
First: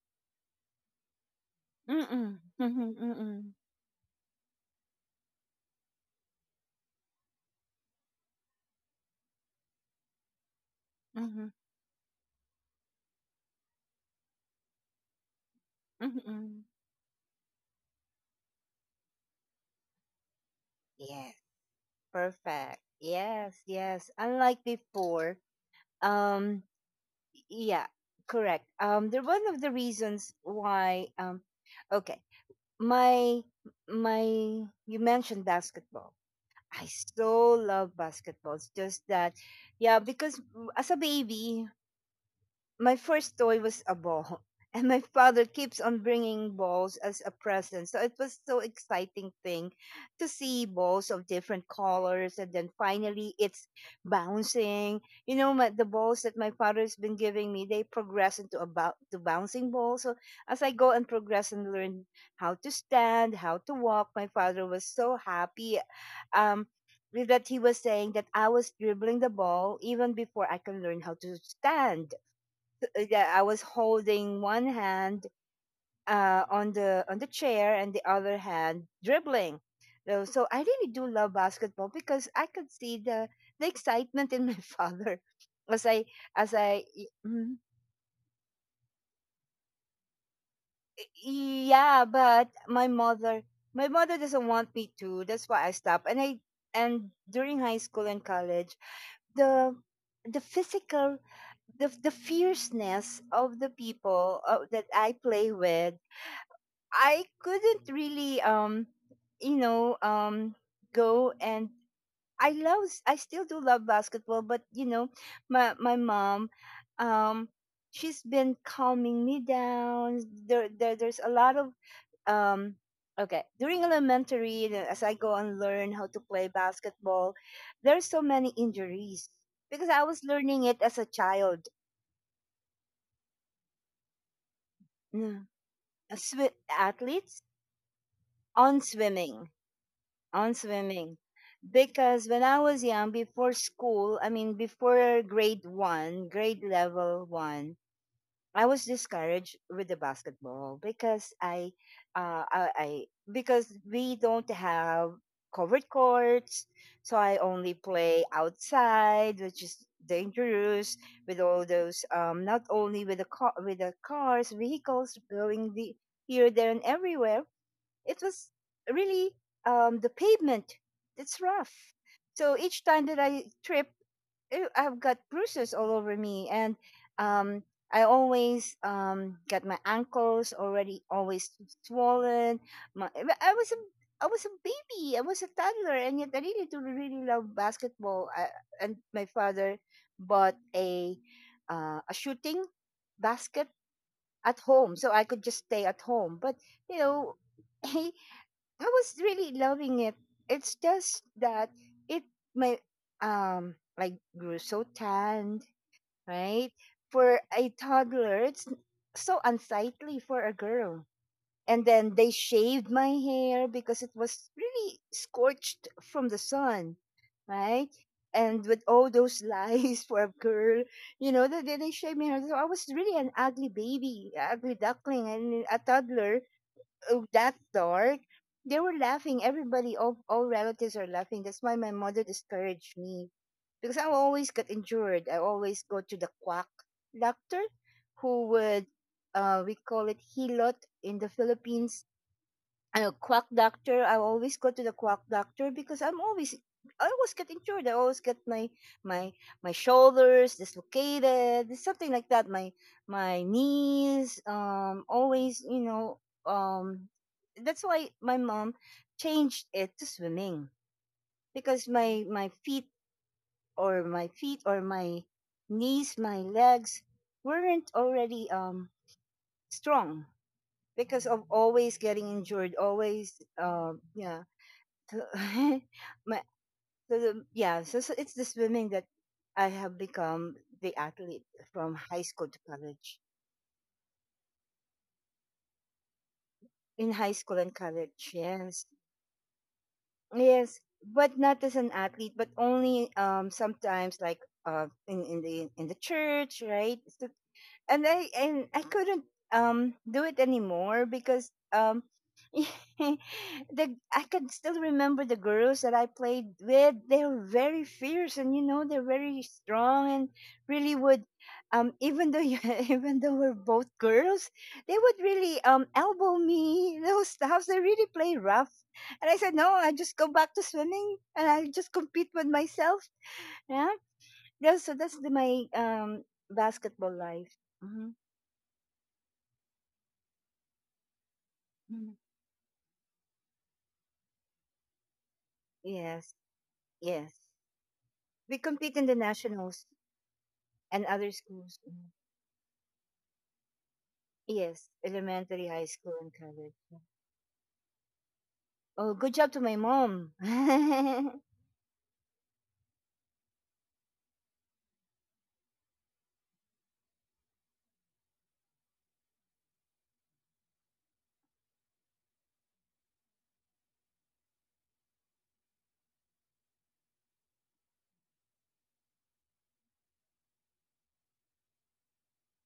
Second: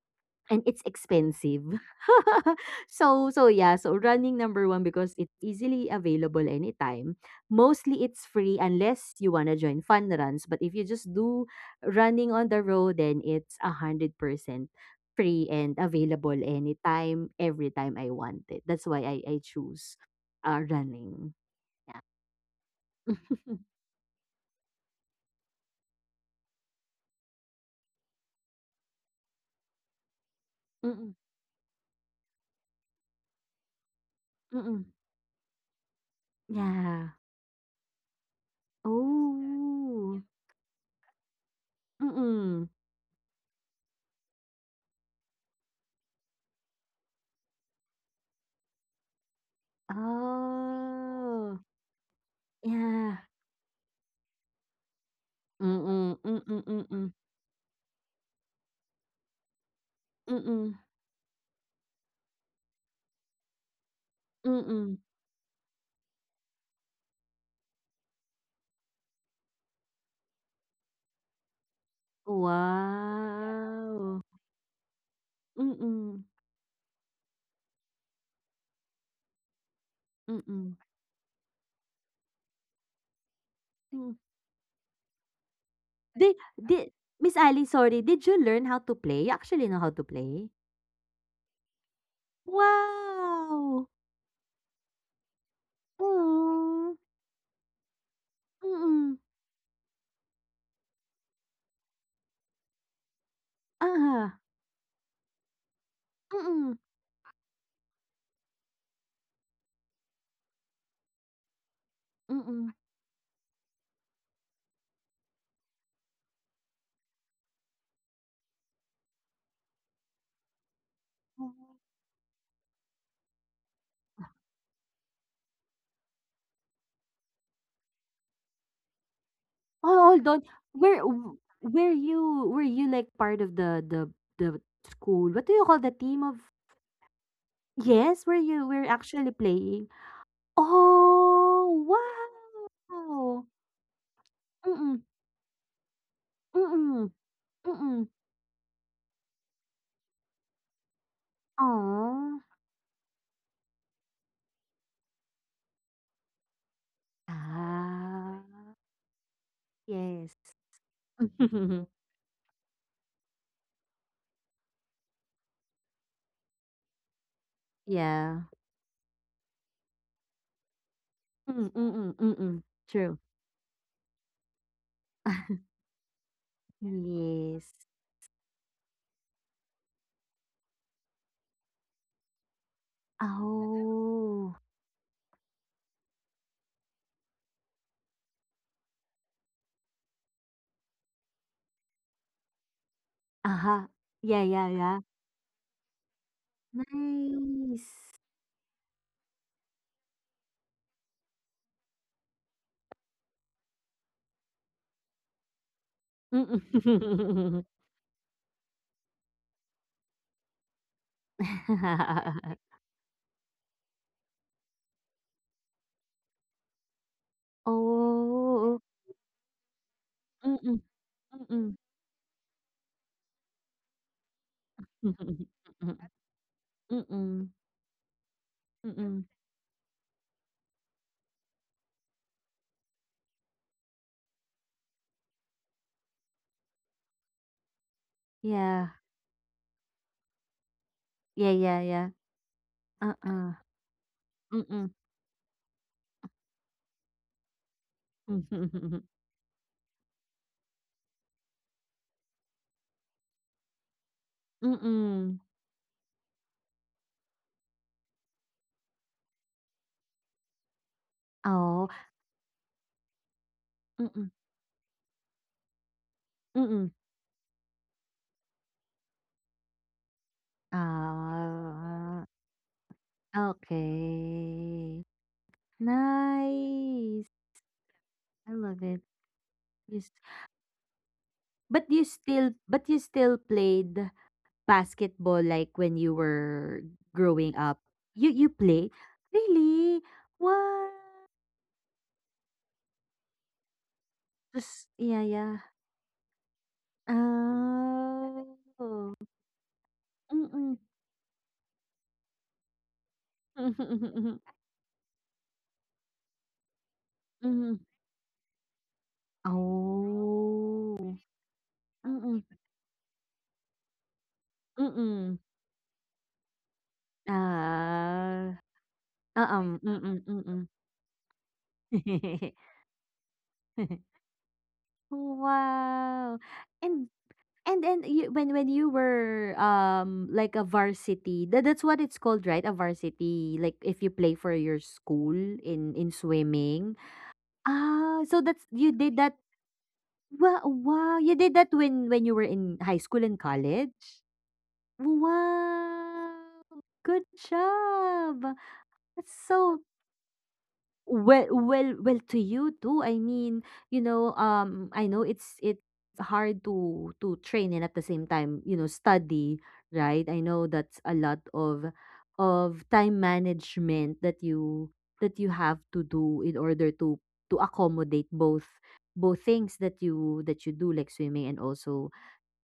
Speaker 2: and it's expensive.
Speaker 1: mhm, mhm,
Speaker 2: So so
Speaker 1: mhm,
Speaker 2: yeah, so running, number one, because it's easily available anytime. Mostly it's free unless you wanna join fun runs. But if you just do
Speaker 1: mhm,
Speaker 2: running on the road, then it's a hundred percent free and
Speaker 1: mhm,
Speaker 2: available
Speaker 1: mhm.
Speaker 2: anytime, every time I want it. That's why I I choose uh
Speaker 1: Yes,
Speaker 2: running. Yeah.
Speaker 1: perfect. Yes, yes. Unlike before, um, yeah, correct. Um, they're one of the reasons why.
Speaker 2: Mm-mm.
Speaker 1: Um, okay, my my.
Speaker 2: Mm-mm.
Speaker 1: You mentioned basketball. I
Speaker 2: Yeah.
Speaker 1: so love basketballs. Just that, yeah,
Speaker 2: Oh.
Speaker 1: because, mm, as a baby,
Speaker 2: Mm-mm.
Speaker 1: my first toy was a ball and my father keeps on bringing balls as a present, so it was so exciting thing to see balls of
Speaker 2: Oh.
Speaker 1: different colors, and then
Speaker 2: Yeah.
Speaker 1: finally it's bouncing. You know, my, the
Speaker 2: Mm,
Speaker 1: balls that
Speaker 2: mm,
Speaker 1: my
Speaker 2: mm,
Speaker 1: father's
Speaker 2: mm,
Speaker 1: been giving me, they progress into about to bouncing balls. So as I
Speaker 2: mm.
Speaker 1: go and progress and learn how to stand, how to walk, my father was
Speaker 2: Yeah.
Speaker 1: so happy um with that. He was saying that I was dribbling the ball even before I can learn how to stand. uh, yeah, I was
Speaker 2: Wow!
Speaker 1: holding one hand,
Speaker 2: Mm, mm,
Speaker 1: uh, on the on the chair and the other hand dribbling. So,
Speaker 2: I think
Speaker 1: so I
Speaker 2: hmm.
Speaker 1: really do love basketball because I could see the the
Speaker 2: I
Speaker 1: excitement in my father as I,
Speaker 2: Di
Speaker 1: as I.
Speaker 2: di Miss
Speaker 1: Mm,
Speaker 2: Ali, sorry, did you learn how to play? You actually know how to play?
Speaker 1: yeah, but my mother
Speaker 2: Wow!
Speaker 1: my mother doesn't want me to. That's why I stopped. And I
Speaker 2: Aw,
Speaker 1: and during high school and college,
Speaker 2: mm,
Speaker 1: the the physical the the fierceness of the
Speaker 2: uh-huh,
Speaker 1: people, uh, that I play with,
Speaker 2: mm,
Speaker 1: I couldn't really um you know um go and, I
Speaker 2: mm.
Speaker 1: love I still do love basketball, but, you know, my my mom um she's been calming me down. There, there there's a
Speaker 2: Oh.
Speaker 1: lot of um okay, during elementary, you as I go and learn how to play basketball, there's so many injuries because I
Speaker 2: Oh,
Speaker 1: was
Speaker 2: hold on.
Speaker 1: learning it as a
Speaker 2: Where
Speaker 1: child.
Speaker 2: Were you, were you, like, part of the the the school?
Speaker 1: Mm.
Speaker 2: What do you call the team of—
Speaker 1: Swi- athletes
Speaker 2: yes, where you
Speaker 1: on
Speaker 2: were actually
Speaker 1: swimming
Speaker 2: playing?
Speaker 1: on swimming
Speaker 2: Oh,
Speaker 1: because when
Speaker 2: wow!
Speaker 1: I was young,
Speaker 2: Oo,
Speaker 1: before school, I mean,
Speaker 2: mm,
Speaker 1: before grade one, grade
Speaker 2: mm,
Speaker 1: level one,
Speaker 2: mm.
Speaker 1: I was discouraged with the basketball because, I,
Speaker 2: Aw.
Speaker 1: uh, I, I because we don't have covered courts, so I only play
Speaker 2: Ah,
Speaker 1: outside, which is
Speaker 2: yes.
Speaker 1: dangerous with all those, um not only with the car with the cars vehicles going, the here there and everywhere. It
Speaker 2: Yeah.
Speaker 1: was really, um, the pavement that's
Speaker 2: Mm,
Speaker 1: rough.
Speaker 2: mm, mm,
Speaker 1: So
Speaker 2: mm.
Speaker 1: each time
Speaker 2: True.
Speaker 1: that I trip, eh, I've got bruises all over me, and
Speaker 2: Yes.
Speaker 1: um, I always um, got my ankles already always swollen. My, eh, I was a I was a
Speaker 2: Oh.
Speaker 1: baby. I was a toddler, and yet I really do really love basketball. I, and my father bought a uh, a shooting basket
Speaker 2: Aha. Yeah,
Speaker 1: at
Speaker 2: yeah,
Speaker 1: home,
Speaker 2: yeah.
Speaker 1: so I could just stay at home. But, you know,
Speaker 2: Nice.
Speaker 1: he I was really loving it. It's just that it my um like grew so tanned, right? For
Speaker 2: Mm.
Speaker 1: a toddler, it's so unsightly for a girl. And then they shaved my hair because it was really scorched from the sun, right? And with
Speaker 2: Oh,
Speaker 1: all those lies for a
Speaker 2: mm, mm.
Speaker 1: girl, you know, they, they they shaved my hair. So I was really an ugly baby, ugly duckling,
Speaker 2: Mm,
Speaker 1: and a toddler, oh, that dark. They were
Speaker 2: mm.
Speaker 1: laughing. Everybody, all, all relatives are laughing. That's why my mother discouraged me because I always got injured. I always go to the quack doctor who would,
Speaker 2: Yeah.
Speaker 1: uh, we call it hilot in the
Speaker 2: Yeah, yeah,
Speaker 1: Philippines,
Speaker 2: yeah.
Speaker 1: a quack
Speaker 2: Uh-uh.
Speaker 1: doctor. I always go to
Speaker 2: Mm.
Speaker 1: the quack doctor because I'm always I always get injured. I always get my my my shoulders dislocated, something like that. My my knees, um,
Speaker 2: Mm.
Speaker 1: always you know, um, that's why my mom changed it to swimming
Speaker 2: Oo,
Speaker 1: because my my feet or my
Speaker 2: mm,
Speaker 1: feet or my knees, my
Speaker 2: mm.
Speaker 1: legs weren't already um strong because of always
Speaker 2: Ah,
Speaker 1: getting injured, always um yeah,
Speaker 2: okay.
Speaker 1: so, my, so
Speaker 2: Nice,
Speaker 1: the, yeah, so, so it's the
Speaker 2: I love
Speaker 1: swimming
Speaker 2: it.
Speaker 1: that I have
Speaker 2: You s
Speaker 1: become the athlete
Speaker 2: But
Speaker 1: from
Speaker 2: you
Speaker 1: high school
Speaker 2: still,
Speaker 1: to
Speaker 2: but you
Speaker 1: college.
Speaker 2: still played basketball, like, when you were
Speaker 1: In high
Speaker 2: growing
Speaker 1: school
Speaker 2: up?
Speaker 1: and
Speaker 2: You
Speaker 1: college,
Speaker 2: you play?
Speaker 1: yes,
Speaker 2: Really?
Speaker 1: yes,
Speaker 2: What?
Speaker 1: but not as an athlete, but only um sometimes like
Speaker 2: Just
Speaker 1: uh
Speaker 2: yeah,
Speaker 1: in, in
Speaker 2: yeah.
Speaker 1: the in the church, right? So and I and I
Speaker 2: Oh.
Speaker 1: couldn't um do it
Speaker 2: Mm.
Speaker 1: anymore because um
Speaker 2: Mhm,
Speaker 1: the
Speaker 2: mhm,
Speaker 1: I
Speaker 2: mhm.
Speaker 1: can still remember the girls that I played with. They were
Speaker 2: Mhm.
Speaker 1: very fierce, and you know they're very strong and really
Speaker 2: Oh.
Speaker 1: would, um even
Speaker 2: Mm,
Speaker 1: though you, even though we're both girls, they would
Speaker 2: mm.
Speaker 1: really um elbow me, those stuffs. They really play
Speaker 2: Ah,
Speaker 1: rough. And I said,
Speaker 2: oo,
Speaker 1: "No, I
Speaker 2: mm,
Speaker 1: just go
Speaker 2: mm,
Speaker 1: back to
Speaker 2: mm.
Speaker 1: swimming and I just compete with myself." Yeah. Yeah, so that's the, my, um
Speaker 2: Wow, and
Speaker 1: basketball life.
Speaker 2: and then
Speaker 1: Mm-hmm.
Speaker 2: you— when when you were, um, like a varsity, that that's what
Speaker 1: Mhm.
Speaker 2: it's called, right? A varsity, like if you play for your school in in
Speaker 1: Yes,
Speaker 2: swimming.
Speaker 1: yes.
Speaker 2: Ah, so
Speaker 1: We
Speaker 2: that's— you
Speaker 1: compete in
Speaker 2: did
Speaker 1: the
Speaker 2: that—
Speaker 1: nationals
Speaker 2: wow,
Speaker 1: and
Speaker 2: wow,
Speaker 1: other
Speaker 2: you did that
Speaker 1: schools.
Speaker 2: when
Speaker 1: Mm.
Speaker 2: when you were in high school and college?
Speaker 1: Yes, elementary, high school, and
Speaker 2: Wow,
Speaker 1: college. Yeah.
Speaker 2: good job.
Speaker 1: Oh,
Speaker 2: That's
Speaker 1: good job to my
Speaker 2: so—
Speaker 1: mom.
Speaker 2: well, well, well to you too, I mean, you know, um I know it's it's hard to to train, and at the same time, you know, study, right? I know that's a lot of of time management that you that you have to do in order to to accommodate both, both things that you that you do, like swimming, and also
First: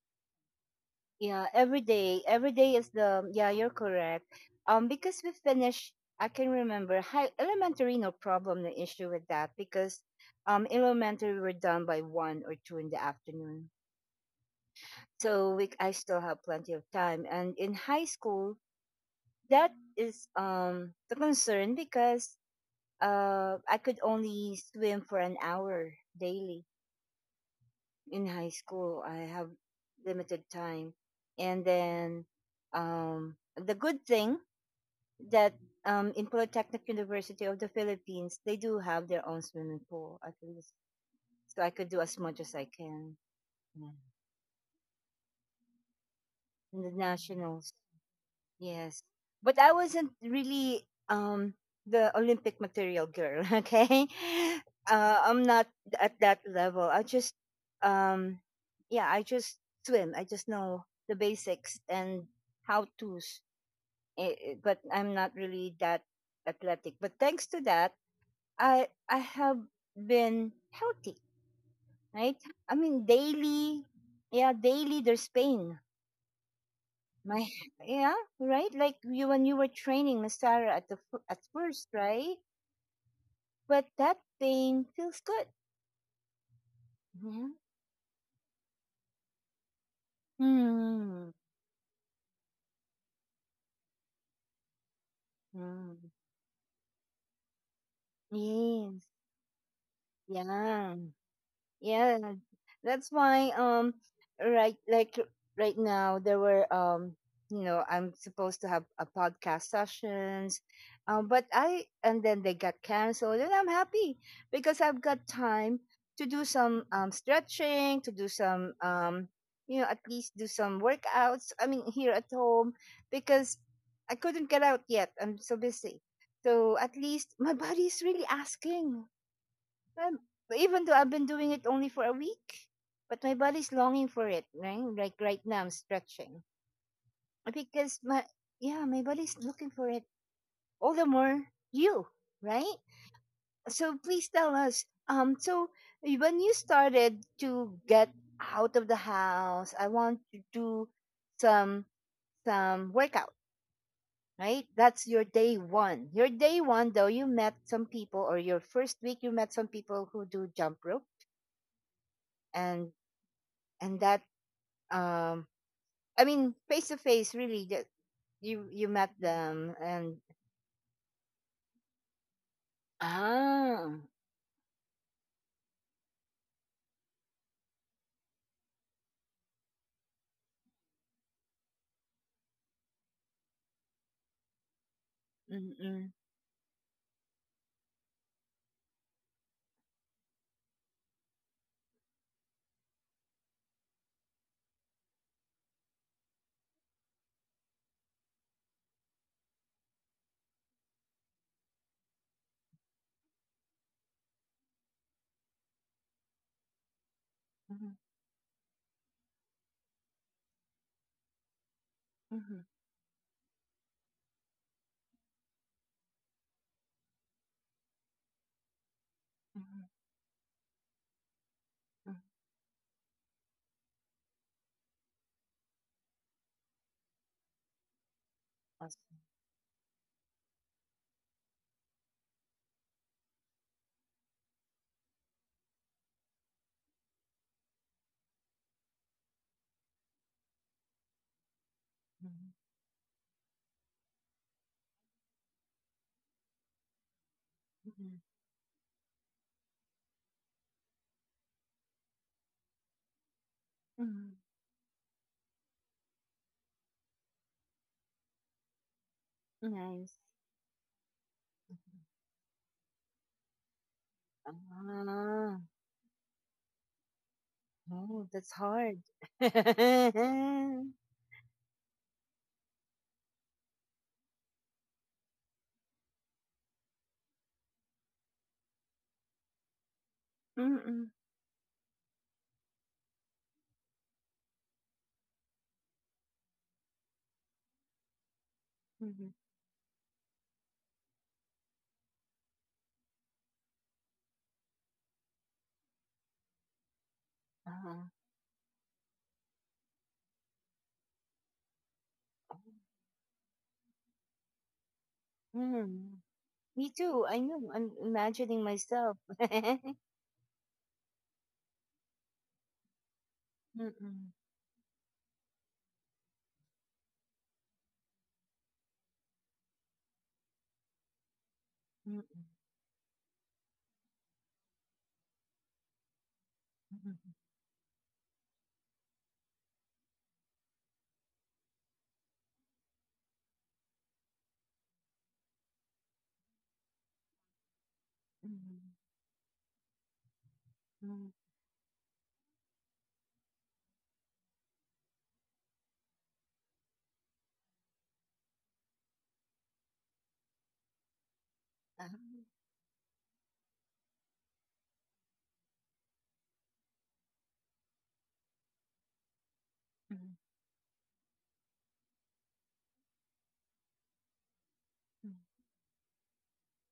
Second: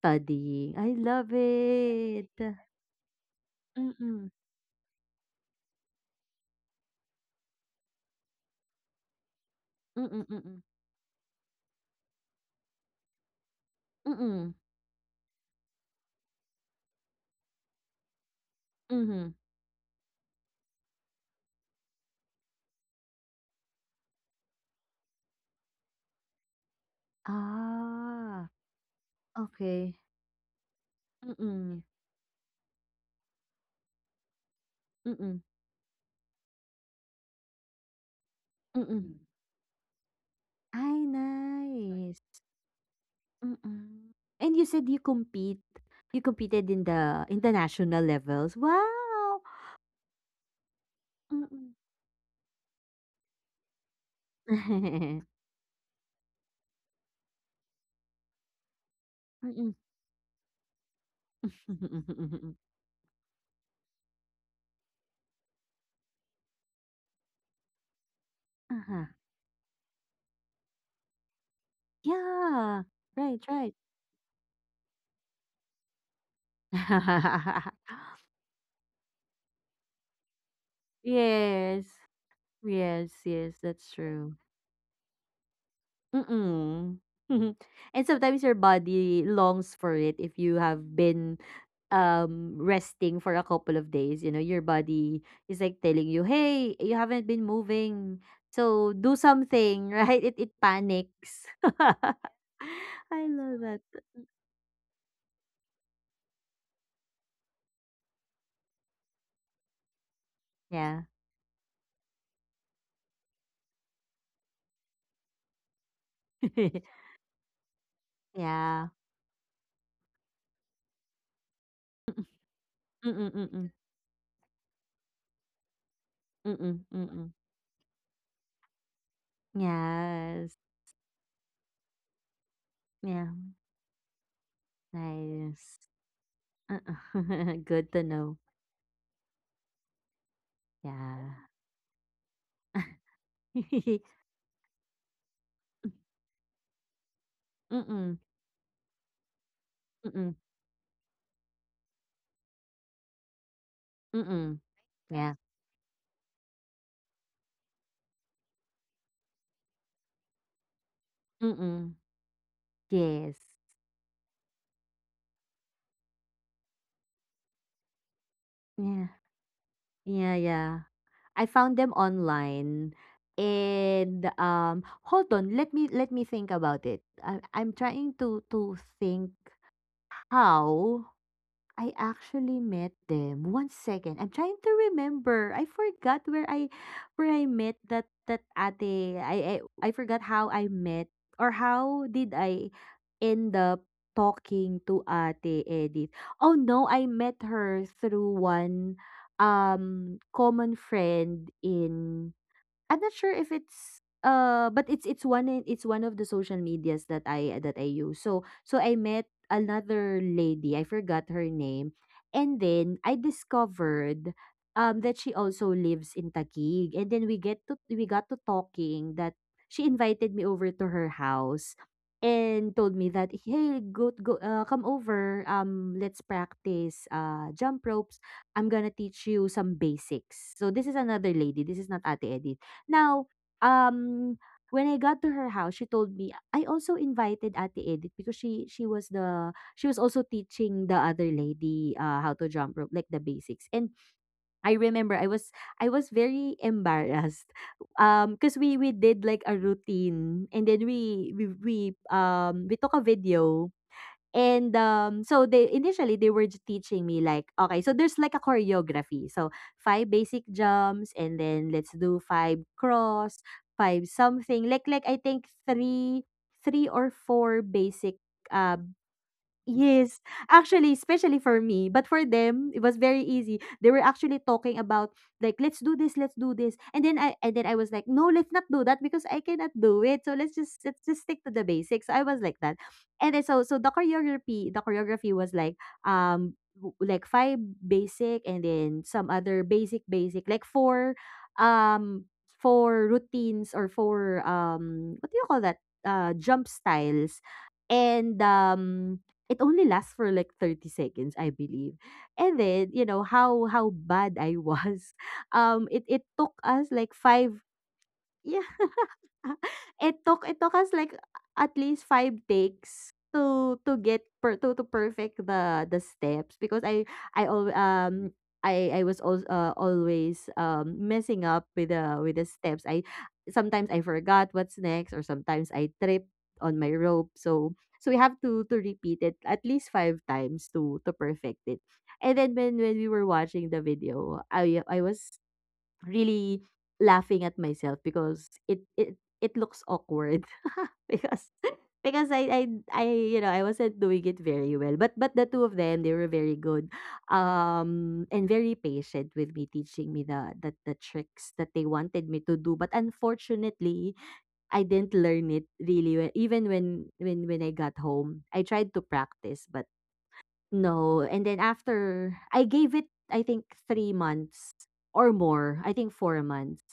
Speaker 2: studying. I love
Speaker 1: Yeah, every day.
Speaker 2: it.
Speaker 1: Every day is the, yeah, you're
Speaker 2: Mm,
Speaker 1: correct.
Speaker 2: mm,
Speaker 1: Um, because we finished, I can remember, high elementary, no problem, no issue with that because,
Speaker 2: mm, mm, mm,
Speaker 1: um, elementary, we were done by one or two in the afternoon.
Speaker 2: mm, mm,
Speaker 1: So we, I still have plenty of time. And in high school,
Speaker 2: mm, mhm.
Speaker 1: that is um the concern because uh I could only swim for an hour daily in
Speaker 2: Ah,
Speaker 1: high school. I have
Speaker 2: okay.
Speaker 1: limited time. And
Speaker 2: Mm,
Speaker 1: then, um the good thing
Speaker 2: mm, mm.
Speaker 1: that, um in Polytechnic University of the Philippines they do have
Speaker 2: Hmm.
Speaker 1: their own swimming pool at least.
Speaker 2: Ay,
Speaker 1: So I could do as
Speaker 2: nice.
Speaker 1: much as I can. Yeah.
Speaker 2: Mm. And you said you— compete you competed
Speaker 1: In
Speaker 2: in
Speaker 1: the
Speaker 2: the international, the
Speaker 1: nationals.
Speaker 2: national levels.
Speaker 1: Yes.
Speaker 2: Wow!
Speaker 1: But I wasn't really um
Speaker 2: Mm.
Speaker 1: the Olympic material girl, okay? Uh, I'm not at that level. I just, um yeah, I just
Speaker 2: Mm.
Speaker 1: swim. I just know the basics and how to's. eh, eh, But I'm not really that athletic. But thanks to that, I
Speaker 2: Uh-huh.
Speaker 1: I have been healthy, right? I
Speaker 2: Yeah.
Speaker 1: mean,
Speaker 2: Right, right.
Speaker 1: daily, yeah, daily there's pain, my yeah, right? Like you when you were training Masara at the fir- at
Speaker 2: Yes.
Speaker 1: first, right?
Speaker 2: Yes, yes, that's
Speaker 1: But that
Speaker 2: true.
Speaker 1: thing feels good.
Speaker 2: Mm.
Speaker 1: Yeah.
Speaker 2: And sometimes your body longs for it. If you have
Speaker 1: Mm.
Speaker 2: been um resting for a couple of days, you know, your body is like telling
Speaker 1: Mm.
Speaker 2: you, hey, you haven't been moving, so
Speaker 1: Yes.
Speaker 2: do something. Right? it it
Speaker 1: Yeah.
Speaker 2: panics.
Speaker 1: Yeah, that's
Speaker 2: I
Speaker 1: why,
Speaker 2: love that.
Speaker 1: um right like right now there were, um you know I'm supposed to have a podcast sessions,
Speaker 2: Yeah.
Speaker 1: um but I and then they got canceled, and I'm happy because I've got time to do some um stretching, to do some,
Speaker 2: Yeah,
Speaker 1: um you know at least do some workouts, I mean, here at home
Speaker 2: mm,
Speaker 1: because
Speaker 2: mm,
Speaker 1: I couldn't get out yet, I'm so busy. So
Speaker 2: mm,
Speaker 1: at least
Speaker 2: mm,
Speaker 1: my body is really asking, um,
Speaker 2: yes,
Speaker 1: even though I've been doing it only for a week, but
Speaker 2: yeah,
Speaker 1: my body's longing for it, right? Like right now, I'm
Speaker 2: nice.
Speaker 1: stretching
Speaker 2: Uh-uh. Good
Speaker 1: because
Speaker 2: to
Speaker 1: my
Speaker 2: know.
Speaker 1: yeah, my body's looking for it. All the more
Speaker 2: Yeah.
Speaker 1: you, right? So please tell us. Um, so when you started to
Speaker 2: Mm,
Speaker 1: get
Speaker 2: mm,
Speaker 1: out of the house, I want
Speaker 2: mm,
Speaker 1: to do some some workout,
Speaker 2: mm,
Speaker 1: right? That's your
Speaker 2: yeah,
Speaker 1: day one. Your day one, though, you met some people, or your first week, you met some people who do jump rope,
Speaker 2: mm,
Speaker 1: and
Speaker 2: yes,
Speaker 1: and that. Um, I mean, face to face, really. That you you
Speaker 2: yeah,
Speaker 1: met them, and...
Speaker 2: yeah, yeah. I found them online,
Speaker 1: Ah.
Speaker 2: and um hold on, let me let me think about it. I, I'm trying to to think how I actually met them. One second. I'm trying to remember. I
Speaker 1: Mm-mm.
Speaker 2: forgot where I where I met that that ate. I I, I forgot how I met, or how did I end up talking to Ate Edith. Oh no, I met her through one um common friend in— I'm not sure if it's uh, but it's it's one in- it's one of the social medias that I that I
Speaker 1: Mhm,
Speaker 2: use. So so I met another lady, I forgot her name, and
Speaker 1: mhm,
Speaker 2: then I discovered um that she also lives in Taguig. And then we get to we got to talking that she
Speaker 1: mhm,
Speaker 2: invited me over to her house
Speaker 1: mhm.
Speaker 2: and told me that, hey, go go uh, come over, um let's practice, uh, jump ropes, I'm gonna
Speaker 1: Awesome.
Speaker 2: teach you some basics. So this is another lady. This is not Ate Eddie. Now, um, when I got to her house, she told me I also invited Ate Edith, because she she was the she was also teaching the other lady, uh, how to
Speaker 1: Mhm,
Speaker 2: jump rope, like the basics. And I remember I was I was very embarrassed,
Speaker 1: mhm,
Speaker 2: um, because we we did like a routine, and then we we we um we took a video.
Speaker 1: mhm.
Speaker 2: And, um, so they initially, they were j teaching me like, okay, so there's like a choreography. So five
Speaker 1: Nice.
Speaker 2: basic jumps, and then let's do five cross, five something, like— like I think
Speaker 1: Ah,
Speaker 2: three— three or four basic,
Speaker 1: oh, that's
Speaker 2: uh—
Speaker 1: hard.
Speaker 2: yes, actually, especially for me, but for them, it was very easy. They were actually talking about, like, let's do this, let's do this, and then I and then I was like, no, let's not do that because I cannot do it. So let's just let's
Speaker 1: Mm-mm.
Speaker 2: just stick to the basics. So I was like that, and then so so the choreography, the choreography was like, um w- like five basic, and then
Speaker 1: Mhm.
Speaker 2: some other basic, basic like four um four routines, or four, um, what do you call that, uh, jump styles.
Speaker 1: Ah,
Speaker 2: And um it only lasts for like thirty seconds, I believe. And then, you know how how bad I was, um it
Speaker 1: mm.
Speaker 2: it took us
Speaker 1: Me
Speaker 2: like
Speaker 1: too. I
Speaker 2: five—
Speaker 1: know. I'm
Speaker 2: yeah.
Speaker 1: imagining myself.
Speaker 2: It took, it took us like at least five takes to to get
Speaker 1: Mm-mm,
Speaker 2: per—, to, to perfect the the steps because I I al- um I I was al- uh, always um messing up with the with the
Speaker 1: mm-mm,
Speaker 2: steps. I sometimes I forgot what's next, or sometimes I tripped on my rope.
Speaker 1: mm-mm,
Speaker 2: So so we have to to repeat it at least five times to to perfect it. And then when when we were watching the video, I I was really laughing at myself because it
Speaker 1: mm-mm,
Speaker 2: it it looks awkward
Speaker 1: mm.
Speaker 2: because because I I I you know I wasn't doing it very well, but but the two of them, they were very good um and very patient with me, teaching me the the, the tricks that they
Speaker 1: Ah,
Speaker 2: wanted me to do. But unfortunately I didn't learn it really well. Even when when when I got home, I tried to practice, but
Speaker 1: mm,
Speaker 2: no. And then after, I gave it I think three months or more, I think four months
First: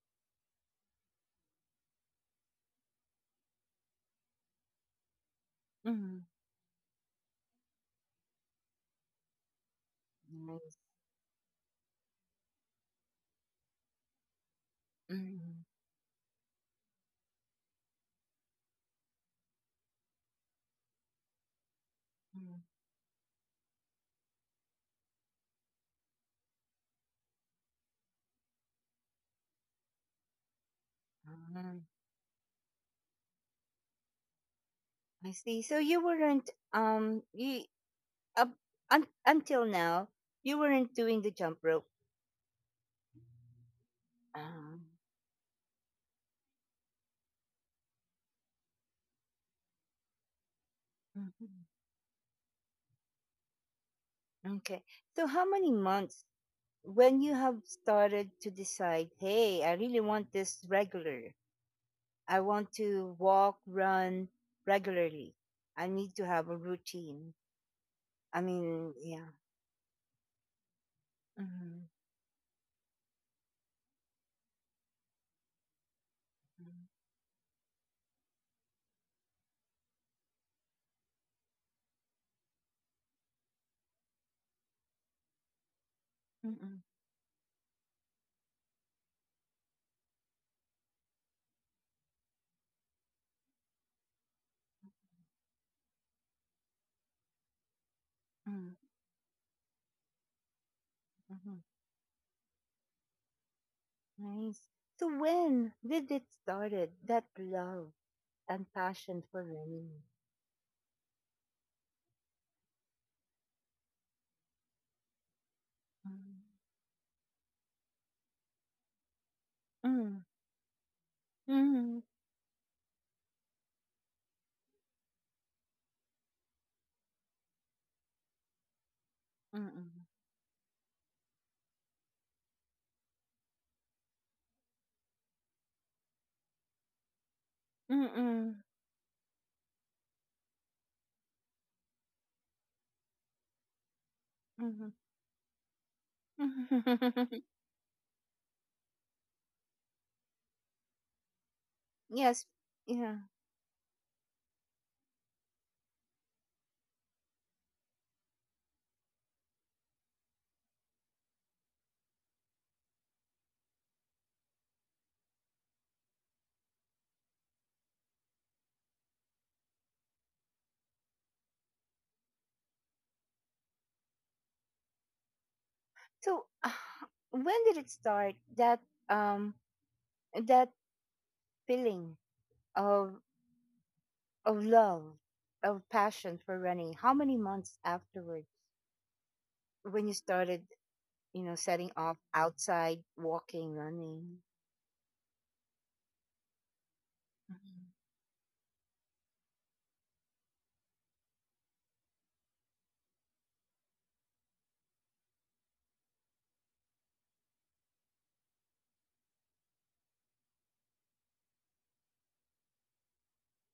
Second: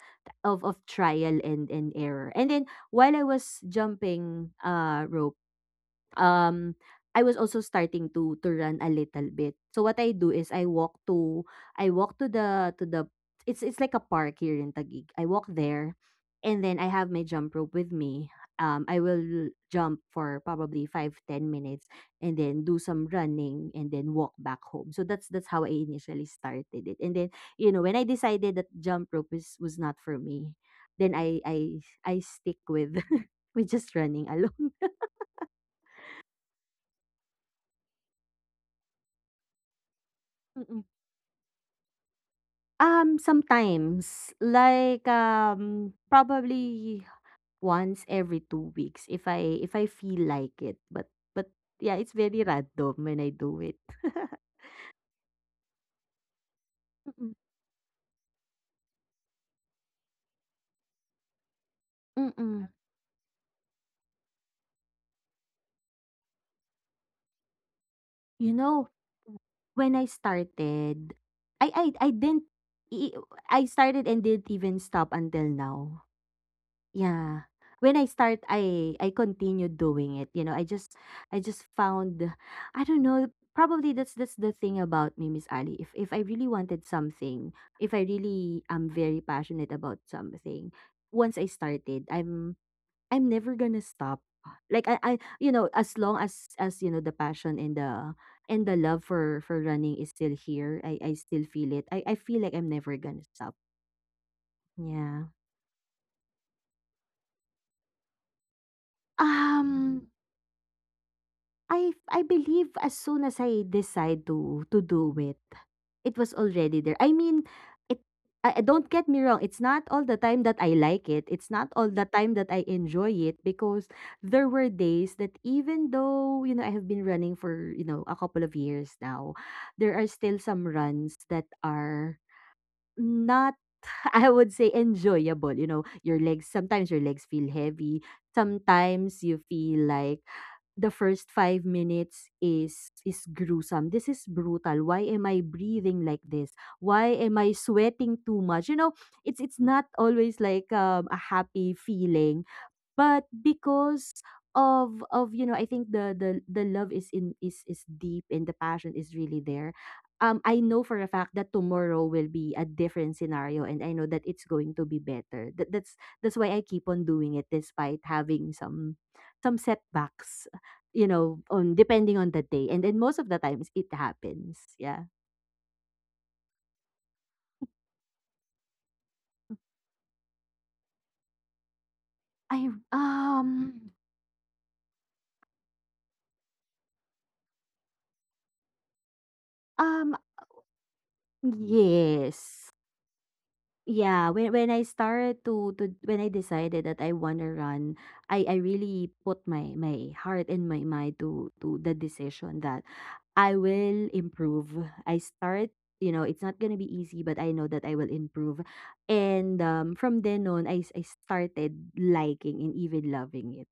Speaker 2: of of trial and and error. And then while I was jumping uh rope,
Speaker 1: mm, mm.
Speaker 2: um I was also starting to to run a little bit. So what I do is I
Speaker 1: Nice.
Speaker 2: walk to I walk to the to the it's it's like a park here in Taguig.
Speaker 1: Mm,
Speaker 2: I walk
Speaker 1: mm,
Speaker 2: there, and then I have my jump rope with me. Um I will jump for probably five ten minutes, and then do some running, and then walk back home. So that's that's how I initially started it. And then, you know, when I decided that jump rope is was not for me, then I I
Speaker 1: mm.
Speaker 2: I stick with with just running alone.
Speaker 1: I see. So you weren't, um you up un, until now, you weren't doing the jump rope.
Speaker 2: Um, sometimes,
Speaker 1: Um,
Speaker 2: like, um, probably once every two weeks if I if I feel like it, but but
Speaker 1: mhm.
Speaker 2: yeah, it's very random when I do it.
Speaker 1: Okay. So how many months when
Speaker 2: Mm-mm,
Speaker 1: you have started to decide, hey, I really want this regular. I
Speaker 2: mm-mm.
Speaker 1: want to walk, run regularly. I need to have a routine. I
Speaker 2: You know,
Speaker 1: mean, yeah.
Speaker 2: when I started, I I I didn't i- I started and didn't even stop until now.
Speaker 1: Mm-hmm.
Speaker 2: Yeah. When I start, I I continue doing it. You know, I just I just found I don't know, probably that's that's the thing about me, Miss Ali. If if I really wanted something, if I really am very passionate about something, once I started, I'm I'm never gonna stop. Like I, I you know, as long as as you know the passion and the and the love for for running is still here, I I still feel it. I I feel like I'm never gonna stop.
Speaker 1: Nice. So
Speaker 2: Yeah.
Speaker 1: when did it started that love and passion for running?
Speaker 2: Um I I believe as soon as I decide to to do it, it was
Speaker 1: Mm.
Speaker 2: already there. I mean, it I I- don't get me wrong, it's not all the
Speaker 1: Mm.
Speaker 2: time that I like it. It's not all
Speaker 1: Mm.
Speaker 2: the time that I enjoy it, because there were days that even though, you know, I have been running for, you know, a couple of years now,
Speaker 1: Mm.
Speaker 2: there are still some runs that are not I would say enjoyable. You know, your legs sometimes your legs feel heavy,
Speaker 1: Mm.
Speaker 2: sometimes you feel like the first five minutes is is gruesome. This is brutal.
Speaker 1: Mm.
Speaker 2: Why am I breathing like this? Why am
Speaker 1: Mm.
Speaker 2: I sweating too much? You know, it's it's not always like um, a happy
Speaker 1: Yes.
Speaker 2: feeling,
Speaker 1: Yeah.
Speaker 2: but because of of you know I think the the the love is in is is deep, and the passion is really there. um I know for a fact that tomorrow will be a different scenario, and I know that it's going to be better. That, that's that's why I keep on doing it despite having some some setbacks, you know, on depending on the day, and then most of the times it happens. Yeah.
Speaker 1: So uh, when did it start that, um that feeling
Speaker 2: I
Speaker 1: of
Speaker 2: um
Speaker 1: of love, of passion for running? How many months afterwards when you
Speaker 2: um
Speaker 1: started, you know, setting off
Speaker 2: yes
Speaker 1: outside walking,
Speaker 2: Yeah,
Speaker 1: running?
Speaker 2: when when I started to to when I decided that I wanna run, I I really put my my heart and my mind to to the decision that I will improve. I start, you know, it's not gonna be easy, but I know that I will improve. And um, from then on, I, s- I started liking and even loving it.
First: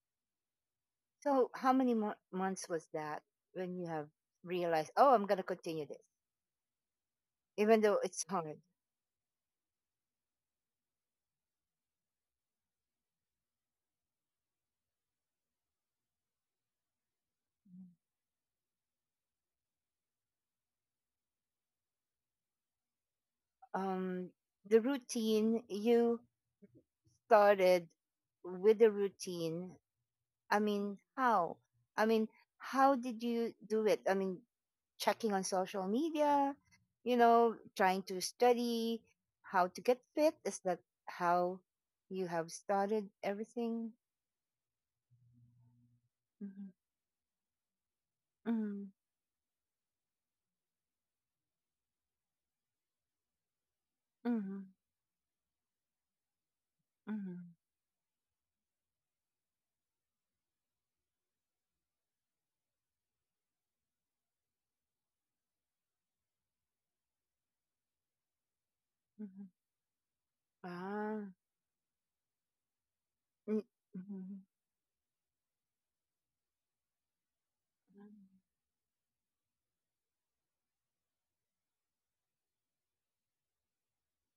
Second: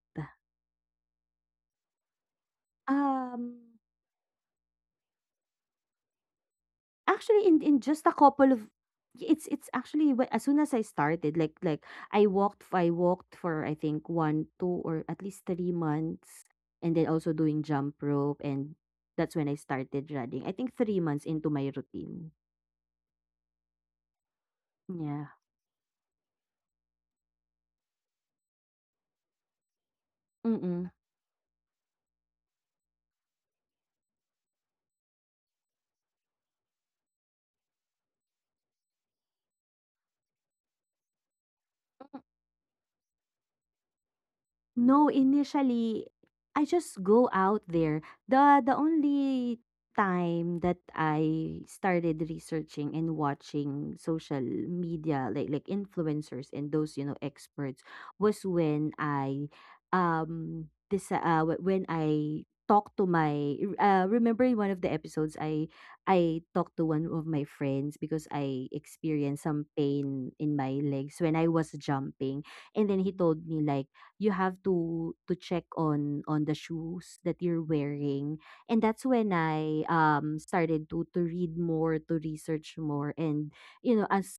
Speaker 1: So how many mo- months was that
Speaker 2: Um,
Speaker 1: when you have realized, oh, I'm going to continue this,
Speaker 2: Actually, in in
Speaker 1: even though
Speaker 2: just a
Speaker 1: it's
Speaker 2: couple
Speaker 1: hard?
Speaker 2: of it's it's actually whe as soon as I started, like like I walked I walked for I think one two or at least three months, and then also doing jump rope, and that's when I started running. I think three months into my routine.
Speaker 1: Um, the
Speaker 2: Yeah,
Speaker 1: routine you started with, the routine. I
Speaker 2: mm.
Speaker 1: mean, how? I mean, how did you do it? I mean, checking on social media, you know, trying to study how to get fit. Is that how you have started everything?
Speaker 2: No, initially, I
Speaker 1: Mm-hmm.
Speaker 2: just go out there. The the
Speaker 1: Mm-hmm.
Speaker 2: only time that I started researching and watching social
Speaker 1: Mm-hmm.
Speaker 2: media, like like influencers and those, you know, experts, was when I um this uh wh- when I talked to my r- uh remember, in one of the episodes, I I talked to one of my friends because I experienced some pain in my legs
Speaker 1: Mm-hmm.
Speaker 2: when I was jumping. And then he told me,
Speaker 1: Mm,
Speaker 2: like, you
Speaker 1: mhm.
Speaker 2: have to to check on on the shoes that you're wearing.
Speaker 1: Mm.
Speaker 2: And that's when I um started to to read more, to research more. And, you know, as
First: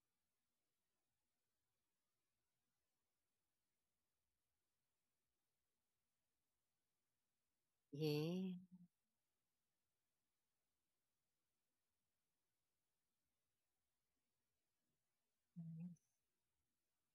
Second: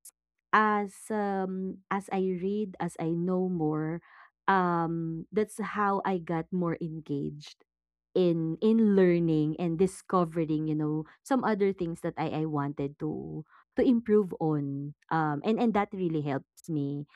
Speaker 2: as um as I read, as I know more, um that's how I got more engaged
Speaker 1: Yeah.
Speaker 2: in in learning and discovering, you know, some other things that i i wanted to to improve on. Um and and that
Speaker 1: Nice,
Speaker 2: really helps me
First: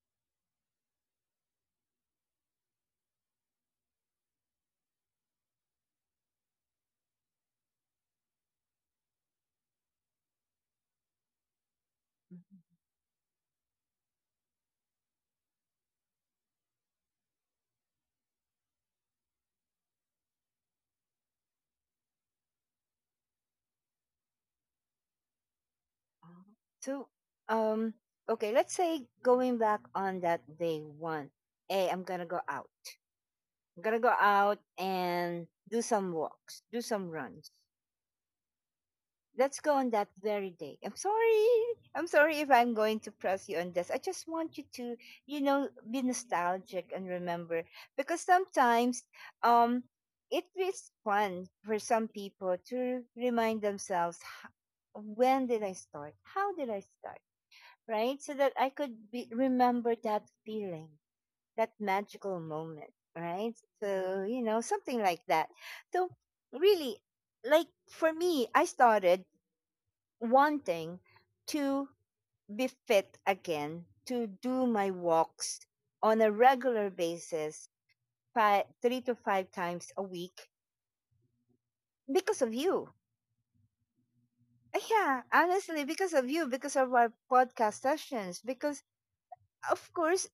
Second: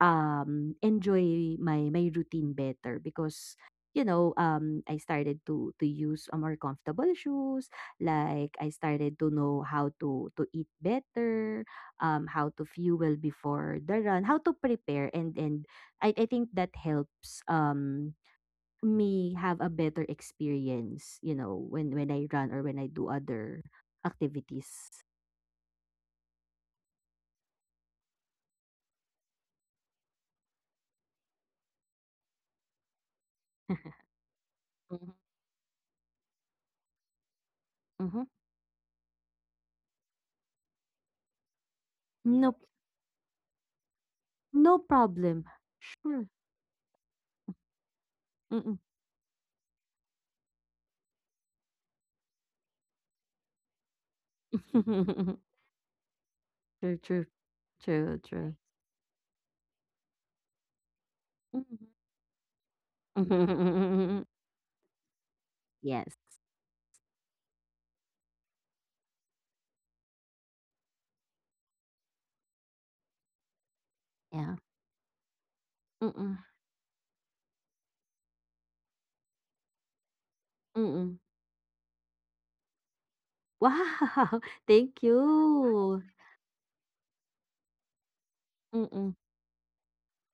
Speaker 2: um, enjoy my my routine better. Because, you know um, I started to to use a more comfortable shoes. Like, I started to know how to to eat better, um, how to
Speaker 1: mhm.
Speaker 2: fuel before the run, how to prepare, and and I I think that helps um me have a better experience. You know, when when I run, or when I do other activities.
Speaker 1: Ah, so, um, okay, let's say going back on that day one, hey, I'm gonna go out. I'm gonna go out
Speaker 2: Mhm.
Speaker 1: and do some walks, do some runs.
Speaker 2: Mm-hmm.
Speaker 1: Let's go on that very day. I'm sorry. I'm sorry if
Speaker 2: No,
Speaker 1: I'm going to press you on this. I just want you
Speaker 2: no
Speaker 1: to, you
Speaker 2: problem.
Speaker 1: know, be
Speaker 2: Sure.
Speaker 1: nostalgic and remember because sometimes, um it is fun for some people to remind themselves, "H-
Speaker 2: True,
Speaker 1: When did I start? How did I
Speaker 2: true,
Speaker 1: start?"
Speaker 2: true,
Speaker 1: Right? So
Speaker 2: true.
Speaker 1: that I could be, remember that feeling, that magical moment, right?
Speaker 2: Mhm.
Speaker 1: So, you know, something like that. So,
Speaker 2: Yes.
Speaker 1: really, like for me, I started wanting to be fit again, to
Speaker 2: Yeah.
Speaker 1: do my walks on a
Speaker 2: Mm-mm.
Speaker 1: regular basis, five, three to five times a week
Speaker 2: Mm-mm.
Speaker 1: because of you.
Speaker 2: Wow. Thank
Speaker 1: Yeah, honestly,
Speaker 2: you.
Speaker 1: because of you, because of our podcast sessions, because
Speaker 2: Mm-mm.
Speaker 1: of course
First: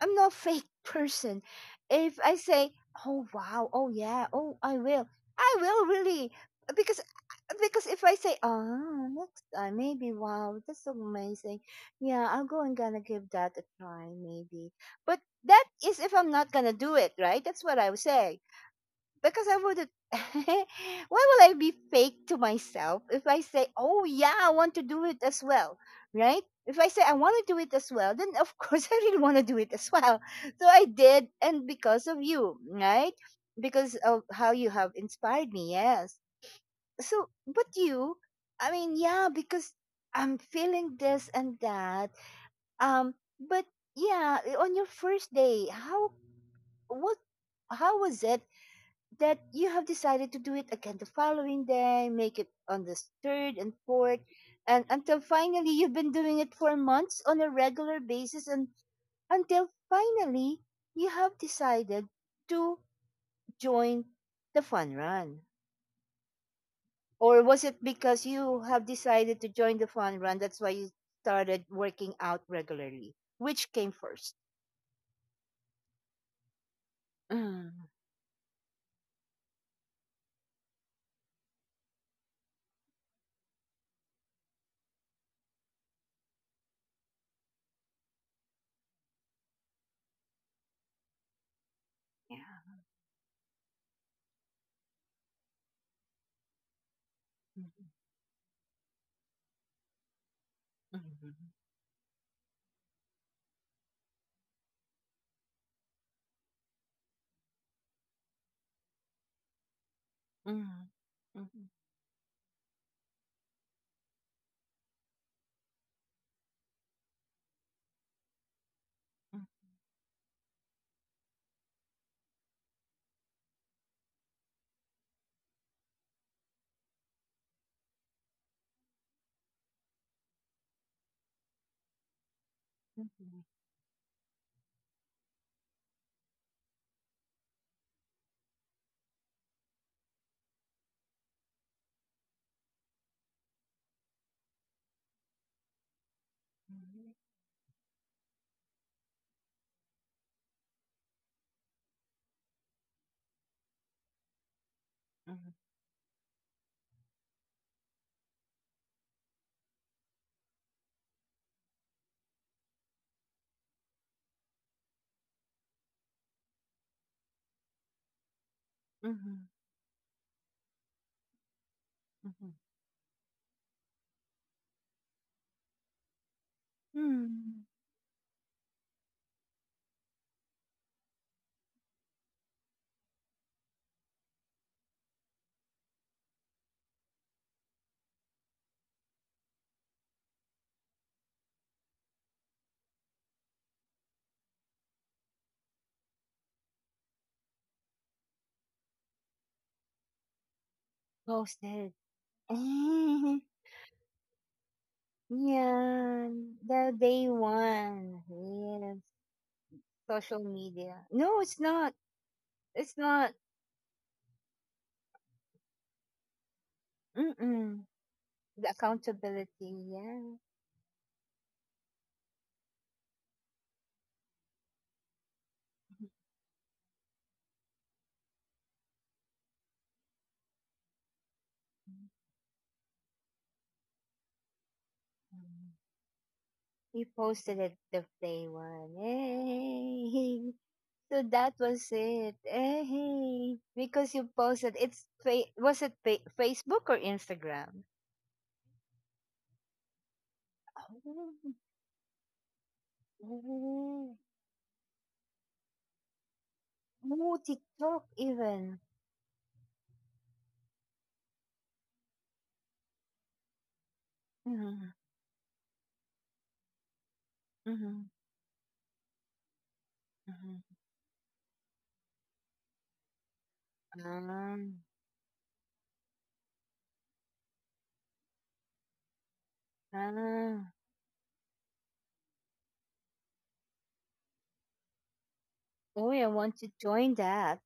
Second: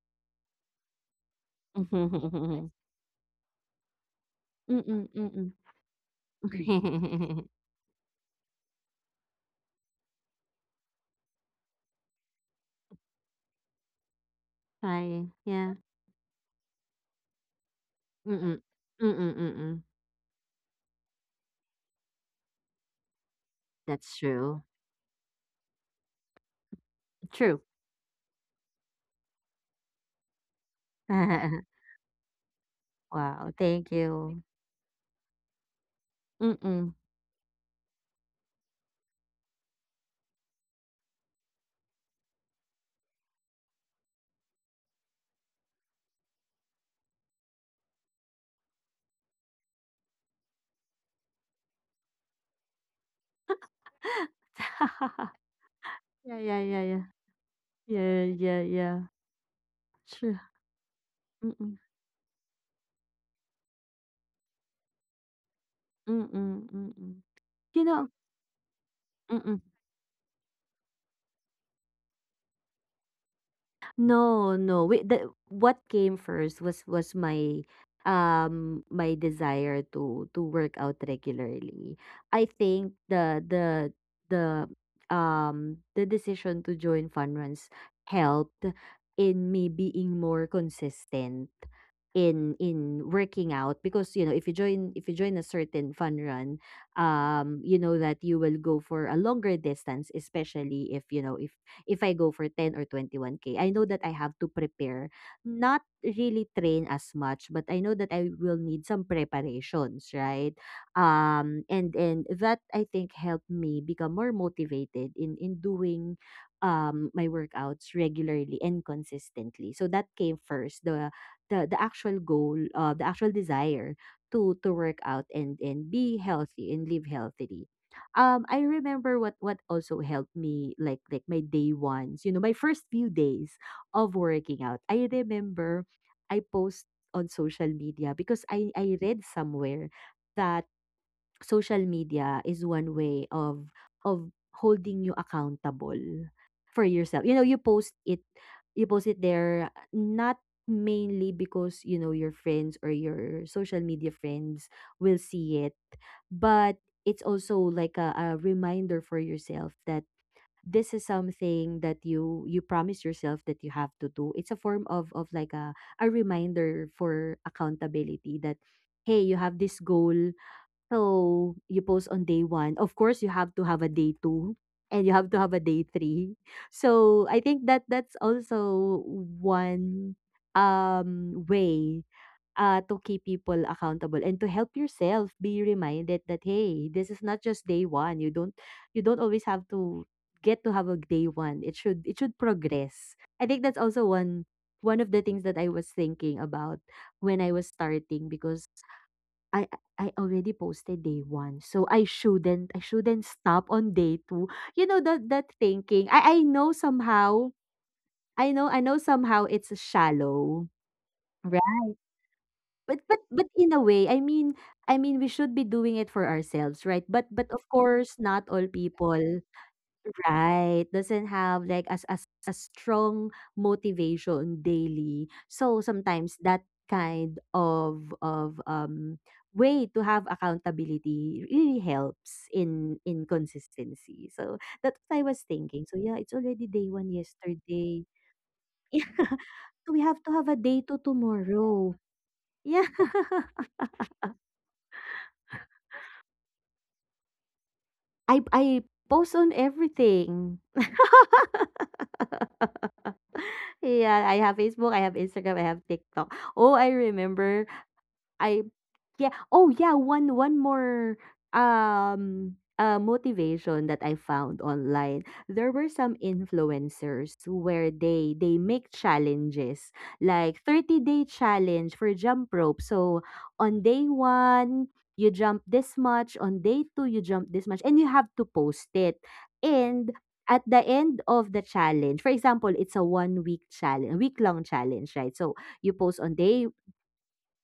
Speaker 1: I'm not fake person. If I
Speaker 2: Mm-mm.
Speaker 1: say, "Oh wow, oh yeah, oh I will," I
Speaker 2: Mm-mm.
Speaker 1: will really, because because if I say, "Oh, next time, maybe wow, that's so amazing," yeah, I'll go and gonna give that a try, maybe. But
Speaker 2: Hi.
Speaker 1: that
Speaker 2: Yeah.
Speaker 1: is if I'm not gonna do it, right? That's what I would say
Speaker 2: Mm-mm.
Speaker 1: because
Speaker 2: Mm-mm.
Speaker 1: I wouldn't.
Speaker 2: Mm-mm.
Speaker 1: Why would I be fake to myself if I say, "Oh yeah,
Speaker 2: That's
Speaker 1: I want to
Speaker 2: true.
Speaker 1: do it as well," right? If I say I want to do it
Speaker 2: True.
Speaker 1: as well, then of course I really want to do it as well. So I did, and because of you, right?
Speaker 2: Wow.
Speaker 1: Because of
Speaker 2: Thank
Speaker 1: how you
Speaker 2: you.
Speaker 1: have inspired me, yes. So,
Speaker 2: Mm-mm.
Speaker 1: but you, I mean, yeah, because I'm feeling this and that. Um, but yeah, on your first day, how, what how was it that you have decided to do it again the following day, make it on the third and fourth, and until finally you've been doing it for
Speaker 2: Yeah, yeah,
Speaker 1: months
Speaker 2: yeah,
Speaker 1: on
Speaker 2: yeah.
Speaker 1: a regular basis,
Speaker 2: Yeah,
Speaker 1: and
Speaker 2: yeah, yeah.
Speaker 1: until finally
Speaker 2: True.
Speaker 1: you have decided
Speaker 2: Mm-mm.
Speaker 1: to join the fun run.
Speaker 2: Mm-mm.
Speaker 1: Or
Speaker 2: Mm-mm.
Speaker 1: was it
Speaker 2: You
Speaker 1: because
Speaker 2: know,
Speaker 1: you have decided to join the
Speaker 2: mm-mm.
Speaker 1: fun run? That's why you started working out regularly. Which came first?
Speaker 2: No, no. We, the, what came first was was
Speaker 1: Mm,
Speaker 2: my um my desire to to work out regularly. I think the the the um the decision to join fun runs helped in me being more consistent
Speaker 1: yeah.
Speaker 2: in in working out. Because, you know, if you join, if you join a certain fun run,
Speaker 1: Mhm,
Speaker 2: um you know that you will go for a longer distance, especially if
Speaker 1: mhm,
Speaker 2: you know if if I go for ten or twenty-one K, I know that I have to prepare, not really train as much, but I know that I will need some preparations,
Speaker 1: mhm,
Speaker 2: right? Um, and and that, I think, helped me become more motivated in in doing um my workouts regularly and consistently. So that came first, the the the actual goal, uh, the actual desire to to work out and and be healthy and live healthily. um I remember what what also helped me, like like my day ones, you know, my first few
Speaker 1: mhm,
Speaker 2: days of working out. I remember I post on social media, because I I read somewhere that social media is one way of of holding you accountable for
Speaker 1: mhm,
Speaker 2: yourself. You know, you post it you post it there, not mainly because, you know, your friends or your social media friends will
Speaker 1: mhm, mhm,
Speaker 2: see it, but it's also like a, a reminder for yourself that this is something that you you promise yourself that you have to do. It's a form of of like a a reminder for accountability. That, hey, you
Speaker 1: mhm,
Speaker 2: have this goal, so you post on day
Speaker 1: mhm.
Speaker 2: one. Of course, you have to have a day two, and you have to have a day three. So I
Speaker 1: Hmm,
Speaker 2: think that that's also one um way uh to keep people accountable and to help yourself be reminded that, hey, this is not just day one. You don't you don't always have to get to have a day one. It should it should progress. I think that's also one one of the things that I was thinking about when I was starting, because I I already posted day one, so
Speaker 1: ghosted.
Speaker 2: I shouldn't I shouldn't
Speaker 1: Eh,
Speaker 2: stop on day two. You know, that that thinking.
Speaker 1: yeah,
Speaker 2: I I know
Speaker 1: the day
Speaker 2: somehow
Speaker 1: one.
Speaker 2: I know I
Speaker 1: Yes,
Speaker 2: know somehow it's
Speaker 1: social
Speaker 2: shallow,
Speaker 1: media. No, it's
Speaker 2: right?
Speaker 1: not. It's
Speaker 2: But but
Speaker 1: not.
Speaker 2: but in a way, I mean I mean we should be doing it for ourselves, right? But but of
Speaker 1: Mm-mm.
Speaker 2: course, not all
Speaker 1: The
Speaker 2: people
Speaker 1: accountability. Yeah.
Speaker 2: right, doesn't have like as as a strong motivation daily. So sometimes that kind of of um way to have accountability really helps in in consistency. So that's what I was
Speaker 1: Mm.
Speaker 2: thinking. So yeah, it's already day
Speaker 1: We
Speaker 2: one
Speaker 1: posted it the
Speaker 2: yesterday.
Speaker 1: day one.
Speaker 2: Yeah. So we have to have
Speaker 1: Hey,
Speaker 2: a day two
Speaker 1: so that was
Speaker 2: tomorrow.
Speaker 1: it.
Speaker 2: Yeah.
Speaker 1: Hey, because you posted. It's fa- was it fa- Facebook or Instagram?
Speaker 2: I I post on everything.
Speaker 1: Oh, oh,
Speaker 2: Yeah, I have Facebook, I have Instagram, I have TikTok. Oh, I
Speaker 1: oh,
Speaker 2: remember
Speaker 1: TikTok
Speaker 2: I
Speaker 1: even.
Speaker 2: yeah. Oh yeah, one one more um uh motivation that I found
Speaker 1: Mm-hmm.
Speaker 2: online. There were some influencers where
Speaker 1: Mm-hmm.
Speaker 2: they they make challenges, like
Speaker 1: Mhm.
Speaker 2: thirty-day challenge for jump rope. So on day
Speaker 1: Um,
Speaker 2: one, you jump this much, on day two you jump this much, and you have to post it. And at
Speaker 1: ah.
Speaker 2: the end of the challenge, for example, it's a one week challenge, week long challenge, right? So you
Speaker 1: Oh,
Speaker 2: post
Speaker 1: I
Speaker 2: on
Speaker 1: want
Speaker 2: day
Speaker 1: to join that.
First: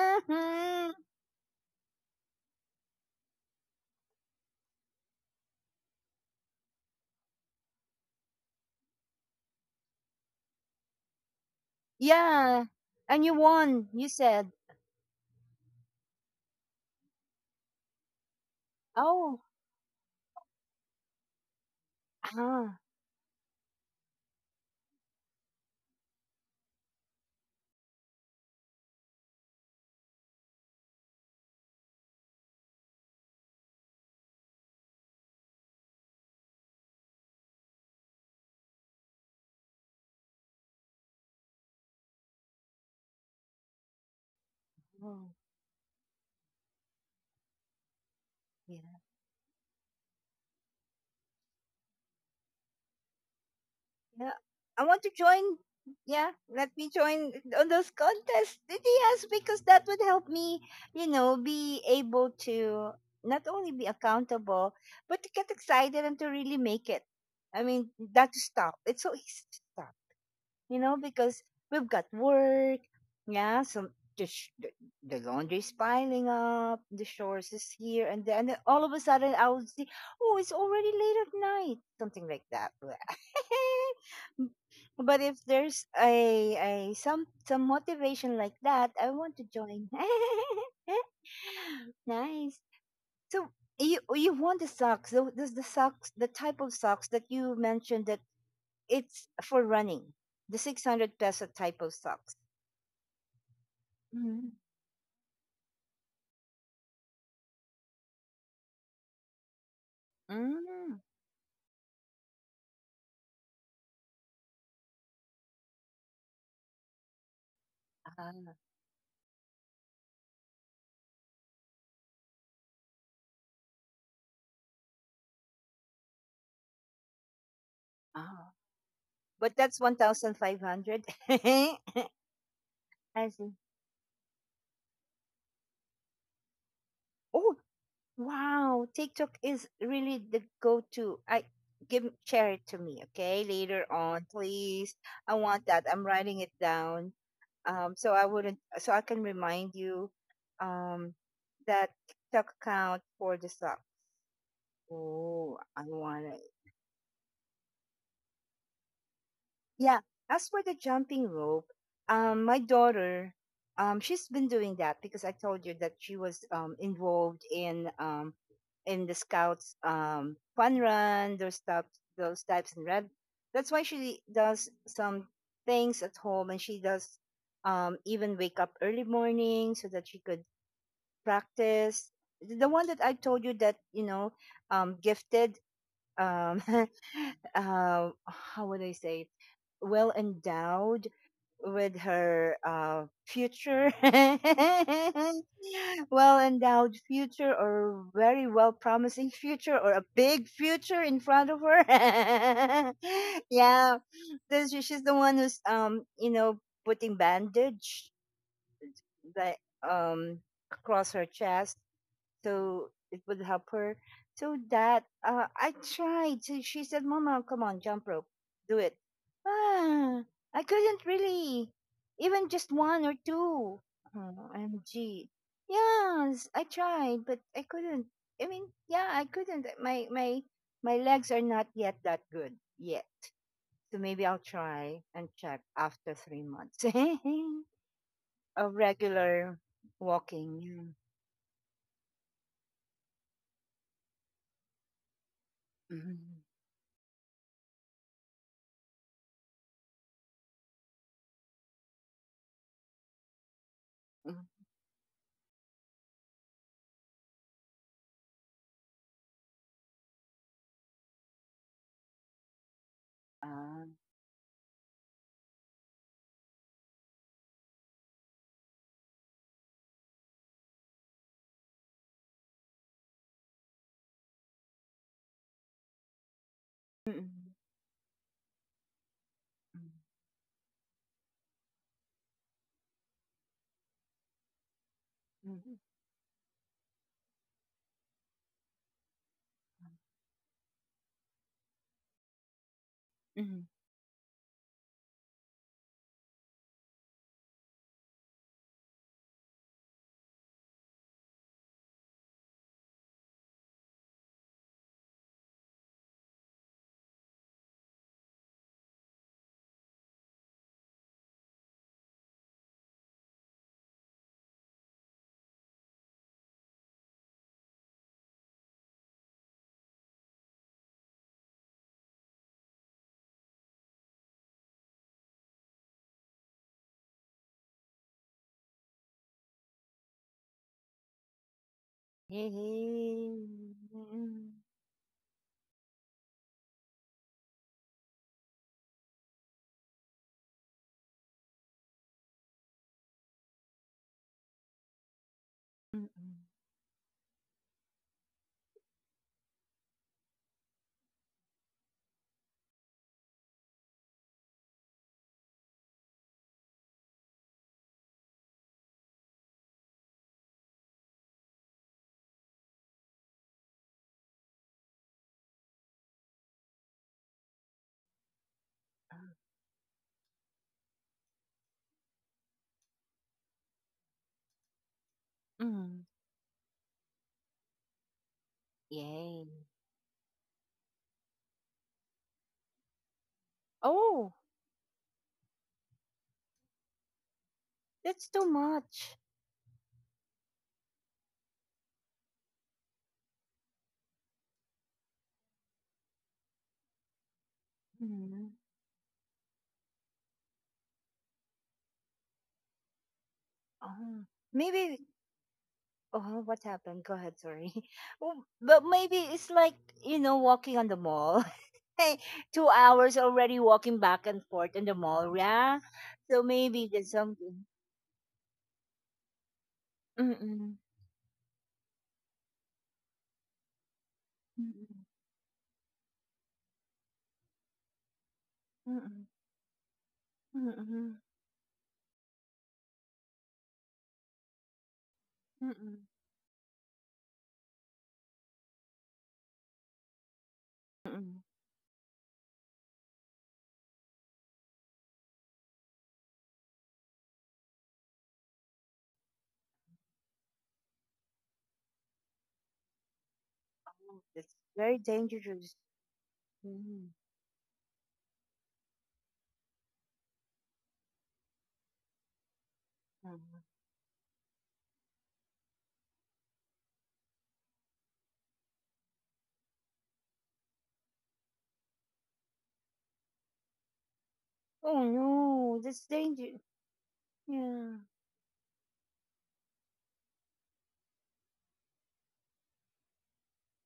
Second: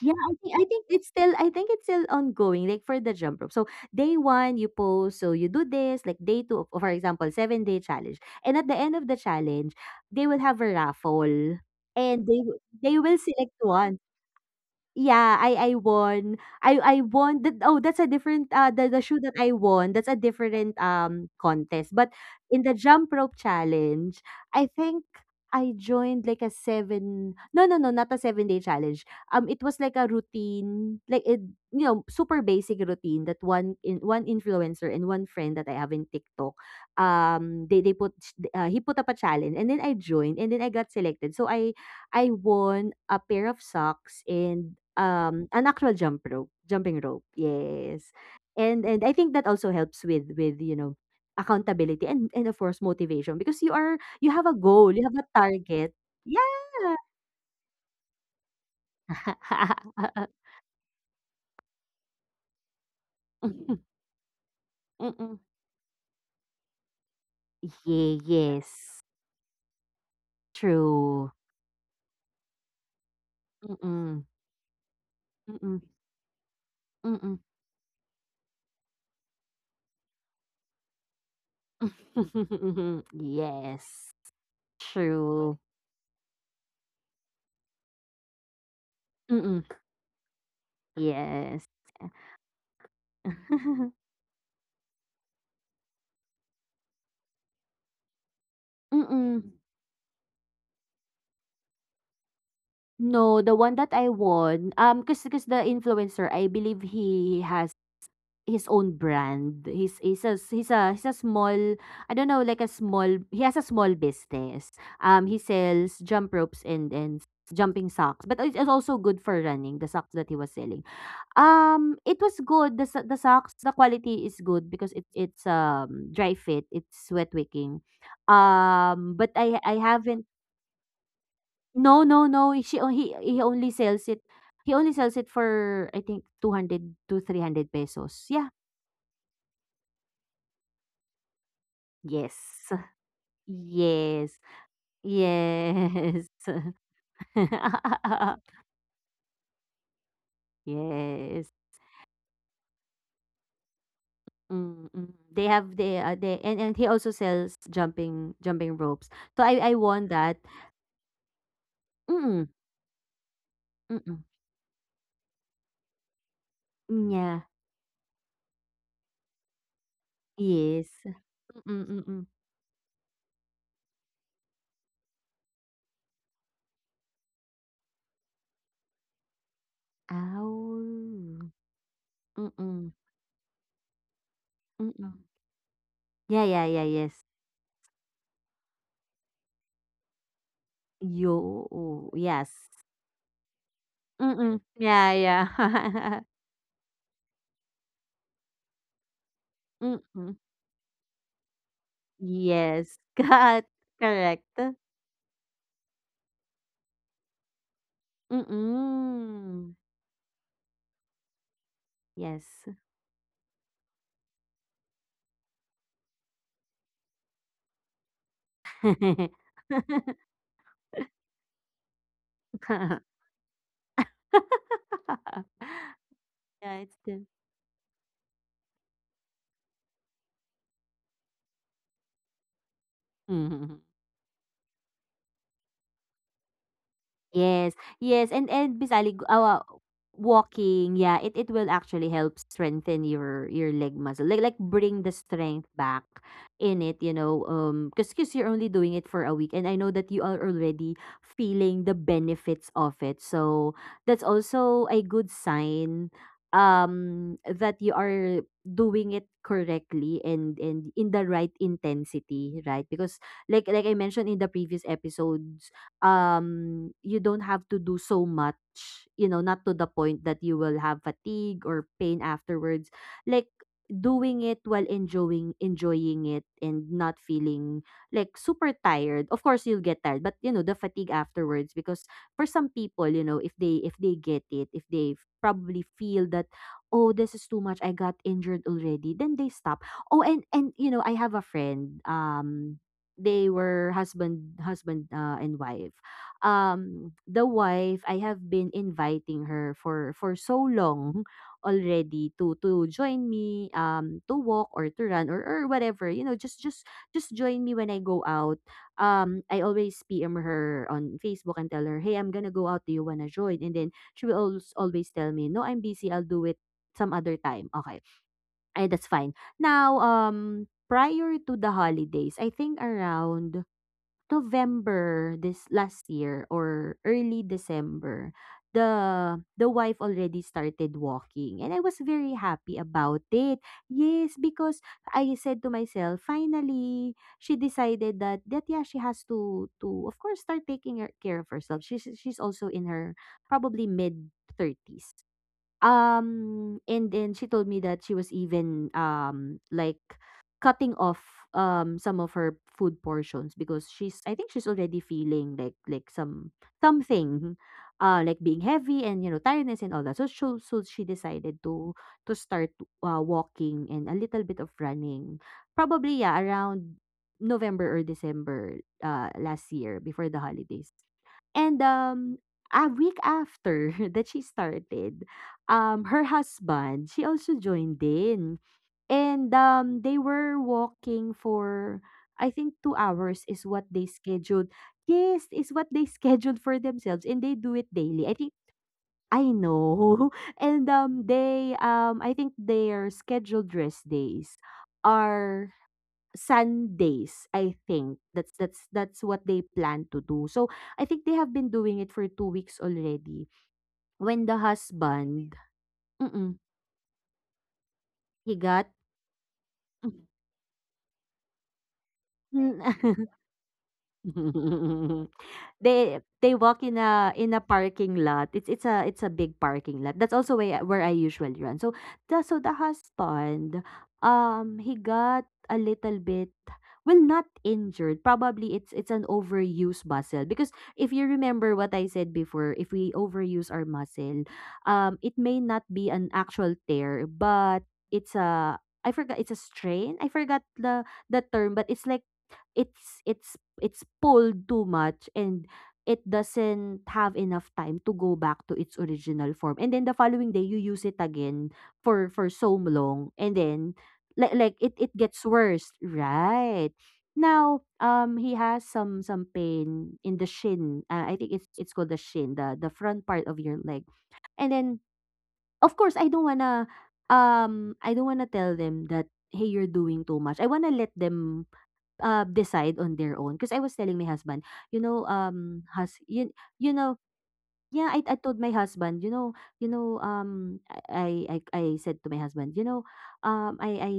Speaker 2: yeah, I think I think it's still I think it's still ongoing, like for the jump rope. So day one you post, so you do this, like day two, for example, seven day challenge. And at the end of the challenge, they will have a raffle and they w-
Speaker 1: Yeah.
Speaker 2: they will
Speaker 1: And you
Speaker 2: select
Speaker 1: won.
Speaker 2: one.
Speaker 1: You said,
Speaker 2: Yeah, I I won. I I won that. Oh, that's a different, uh the, the shoe that
Speaker 1: oh,
Speaker 2: I won. That's a different um contest. But in the
Speaker 1: ah,
Speaker 2: jump rope challenge, I think I joined like a seven no no no not a seven day challenge. Um it was like a routine, like, it, you know, super basic routine that one in one influencer and one friend that I have in TikTok, um they they put uh, he put up a challenge, and then I joined, and then I got selected. So I I won a pair of socks and
Speaker 1: oh,
Speaker 2: um an actual jump rope, jumping rope. Yes. And
Speaker 1: yeah,
Speaker 2: and I think that also helps with, with you know, accountability and, and of course, motivation, because you are you
Speaker 1: yeah.
Speaker 2: have a
Speaker 1: I
Speaker 2: goal, you
Speaker 1: want to
Speaker 2: have a
Speaker 1: join.
Speaker 2: target.
Speaker 1: Yeah, let me
Speaker 2: Yeah.
Speaker 1: join on those contests. Yes, because that would help me, you know, be able to not only
Speaker 2: Mm-mm,
Speaker 1: be accountable, but to
Speaker 2: mm-mm.
Speaker 1: get excited and to really make it. I mean,
Speaker 2: Yeah,
Speaker 1: not to stop. It's
Speaker 2: yes.
Speaker 1: so easy to stop. You know,
Speaker 2: True.
Speaker 1: because we've got work. Yeah, so
Speaker 2: Mm-mm,
Speaker 1: the, sh- the the laundry's
Speaker 2: mm-mm,
Speaker 1: piling up, the
Speaker 2: mm-mm.
Speaker 1: chores is here, and then and then all of a sudden I would see, oh, it's already late at night, something like that.
Speaker 2: Yes.
Speaker 1: But if
Speaker 2: True.
Speaker 1: there's a, a some some motivation like that, I want to
Speaker 2: Mm-mm.
Speaker 1: join.
Speaker 2: Yes.
Speaker 1: Nice. So you you want the socks? tho- Does the socks the type of socks that you mentioned, that it's
Speaker 2: Mm-mm.
Speaker 1: for running. The six hundred peso typo socks.
Speaker 2: No, the one that I
Speaker 1: Mm.
Speaker 2: won, um, cause cause the influencer, I believe he has his own brand. He's he's a he's a
Speaker 1: Mm.
Speaker 2: he's a small, I don't know, like a small. He has a small business. Um, he sells jump ropes and and jumping socks,
Speaker 1: Ah,
Speaker 2: but it's, it's also good for running. The socks that he was selling, um, it was good. The so- the socks, the quality is good because it's it's um dry fit. It's sweat wicking.
Speaker 1: ah.
Speaker 2: Um, but
Speaker 1: But
Speaker 2: I
Speaker 1: that's
Speaker 2: I haven't.
Speaker 1: one thousand five hundred. I
Speaker 2: No, no, no, she o he he
Speaker 1: see.
Speaker 2: only sells it, he only sells it for, I think, two hundred to
Speaker 1: Oh,
Speaker 2: three hundred pesos. Yeah.
Speaker 1: wow. TikTok is really the go to. I give share it
Speaker 2: Yes.
Speaker 1: to me, okay? Later on,
Speaker 2: Yes.
Speaker 1: please. I want that. I'm
Speaker 2: Yes.
Speaker 1: writing it down. Um, so I wouldn't so I can remind you, um
Speaker 2: Yes.
Speaker 1: that TikTok account for the sock.
Speaker 2: Mm, mm. They
Speaker 1: Oh,
Speaker 2: have
Speaker 1: I
Speaker 2: they, uh,
Speaker 1: want
Speaker 2: they
Speaker 1: it.
Speaker 2: and and he also sells jumping jumping ropes. So I I
Speaker 1: Yeah.
Speaker 2: won that.
Speaker 1: As for the jumping rope, um,
Speaker 2: Mm,
Speaker 1: my daughter,
Speaker 2: mm,
Speaker 1: um,
Speaker 2: mm.
Speaker 1: she's been doing that because I told you that she was um,
Speaker 2: Yeah.
Speaker 1: involved in um, in the scouts um, fun
Speaker 2: Yes.
Speaker 1: run, those
Speaker 2: Mm,
Speaker 1: stuff,
Speaker 2: mm, mm, mm.
Speaker 1: those types and red. That's why she does some things at home, and she does um, even wake up early morning so that she could
Speaker 2: Ow.
Speaker 1: practice.
Speaker 2: Mm,
Speaker 1: The the one
Speaker 2: mm,
Speaker 1: that I told you that you know,
Speaker 2: mm,
Speaker 1: um,
Speaker 2: mm.
Speaker 1: gifted
Speaker 2: Yeah,
Speaker 1: um,
Speaker 2: yeah, yeah, yes.
Speaker 1: uh, how would I say, well endowed
Speaker 2: Yo,
Speaker 1: with
Speaker 2: oh, yes.
Speaker 1: her uh, future,
Speaker 2: Mm. Yeah, yeah.
Speaker 1: well endowed future, or very well promising future, or a
Speaker 2: Mm.
Speaker 1: big future in front of her.
Speaker 2: Yes. Got
Speaker 1: Yeah,
Speaker 2: correct.
Speaker 1: this, she's the one who's um, you know, putting bandage like
Speaker 2: Mm.
Speaker 1: um across her chest
Speaker 2: Yes.
Speaker 1: so it would help her so that uh, I tried. So she said, "Mama, come on, jump rope, do it." ah, I couldn't really, even just one or two. two oh, mg yes, I
Speaker 2: Yeah, it's
Speaker 1: tried
Speaker 2: the.
Speaker 1: but I couldn't. I mean yeah, I couldn't. Uh, my my my legs are not yet that good yet, so maybe I'll try and check after three months
Speaker 2: Yes, yes, and and
Speaker 1: of
Speaker 2: bisali,
Speaker 1: regular
Speaker 2: uh,
Speaker 1: walking. Yeah.
Speaker 2: walking, yeah, it it will actually help strengthen your your leg muscle, like, like bring the strength back
Speaker 1: Mhm.
Speaker 2: in it, you know, um, because because you're only doing it for a week, and I know that you are already feeling the benefits of it, so that's
Speaker 1: Mhm.
Speaker 2: also a good sign, um, that you are doing it correctly and and in the right intensity, right? Because, like like
Speaker 1: Ah.
Speaker 2: I mentioned in the previous episodes, um, you don't have to do so much, you know, not to the point that you will have fatigue or pain afterwards. Like, doing it while enjoying enjoying it and not
Speaker 1: Mm,
Speaker 2: feeling like super tired. Of course you'll get tired, but, you know, the fatigue afterwards, because for some people, you know, if they if they get it, if they f-
Speaker 1: mm,
Speaker 2: probably feel that, oh, this is too much, I got injured already, then they stop. Oh, and, and you know, I have a friend, um,
Speaker 1: mm,
Speaker 2: they
Speaker 1: mm.
Speaker 2: were husband, husband uh, and wife. Um, the wife I have been inviting her for, for so long already to, to join me, um, to walk or to run, or or whatever, you know, just just just join me when I go out. Um, I always PM her on Facebook and tell her, hey, I'm gonna go out, do you wanna join? And then she will always always tell me, no, I'm busy, I'll do it some other time. Okay. Ay, that's fine. Now, um, prior to the holidays, I think around November this last year or early December, the the wife already started walking, and I was very happy about it.
Speaker 1: Yay.
Speaker 2: Yes,
Speaker 1: Mm,
Speaker 2: because I said to myself, finally she decided that that yeah, she has to, to of course, start taking her, care of herself. She's she's also in her probably mid thirties.
Speaker 1: mm, mm,
Speaker 2: Um, and then she told me that she was even, um, like cutting off, um, some of her food portions because she's, I think she's already feeling like, like some something, uh, like being heavy, and, you know, tiredness and all that. So, she so she decided to, to start, uh, walking and a little bit of running. Probably, yeah, around November or December, uh, last year before the holidays. And, um, a week after that she started, um, her
Speaker 1: mm.
Speaker 2: husband, she also joined in. And,
Speaker 1: Yay.
Speaker 2: um, they were walking for, I think, two hours is what they
Speaker 1: Oh,
Speaker 2: scheduled. Yes, is what they scheduled for themselves. And they do it daily, I think.
Speaker 1: that's too much.
Speaker 2: I know. And, um, they, um, I think their scheduled rest days are Sundays, I think. That's
Speaker 1: Mm.
Speaker 2: that's that's what they plan to do. So, I think they have been doing it for two weeks already. When
Speaker 1: Oh,
Speaker 2: the
Speaker 1: maybe.
Speaker 2: husband, mm,
Speaker 1: Oh, what happened? Go ahead. Sorry.
Speaker 2: he
Speaker 1: Oh,
Speaker 2: got.
Speaker 1: but maybe it's like, you know, walking on the mall. Hey, two hours already walking back and forth in the mall. Yeah.
Speaker 2: They they
Speaker 1: So
Speaker 2: walk in
Speaker 1: maybe
Speaker 2: a,
Speaker 1: there's
Speaker 2: in a
Speaker 1: something.
Speaker 2: parking lot. It's, it's a it's a big parking lot. That's also where I- where
Speaker 1: Mm-mm,
Speaker 2: I usually run. So the so the husband, um, he
Speaker 1: mm-mm,
Speaker 2: got a little bit, well, not injured. Probably it's, it's an
Speaker 1: mm-mm,
Speaker 2: overuse muscle, because if you
Speaker 1: mm-mm,
Speaker 2: remember what I said before, if we overuse our muscle, um, it may not be an
Speaker 1: mm-mm.
Speaker 2: actual tear, but it's a, I forgot, it's a strain. I forgot the the
Speaker 1: Mm-mm.
Speaker 2: term, but it's like it's it's it's pulled too much, and it doesn't have enough time to go back to its original form. And then the following day you use it again for, for so long, and then,
Speaker 1: Oh,
Speaker 2: like like
Speaker 1: that's
Speaker 2: it it
Speaker 1: very
Speaker 2: gets worse,
Speaker 1: dangerous.
Speaker 2: right?
Speaker 1: Mm,
Speaker 2: Now, um, he has some, some pain in the shin. Uh, I think it's, it's called the shin, the, the front part of your
Speaker 1: tama.
Speaker 2: leg. And then, of course, I don't want to, um I don't want to tell them that, hey, you're doing too much. I want to let them, uh, decide on their own. Because I was telling my husband, you know,
Speaker 1: Oh,
Speaker 2: um,
Speaker 1: no,
Speaker 2: hus-
Speaker 1: that's
Speaker 2: you, you
Speaker 1: dangerous.
Speaker 2: know, yeah, I,
Speaker 1: Yeah,
Speaker 2: I told my husband, you know, you know, um, I, I, I I said to my husband, you know, um, I, I,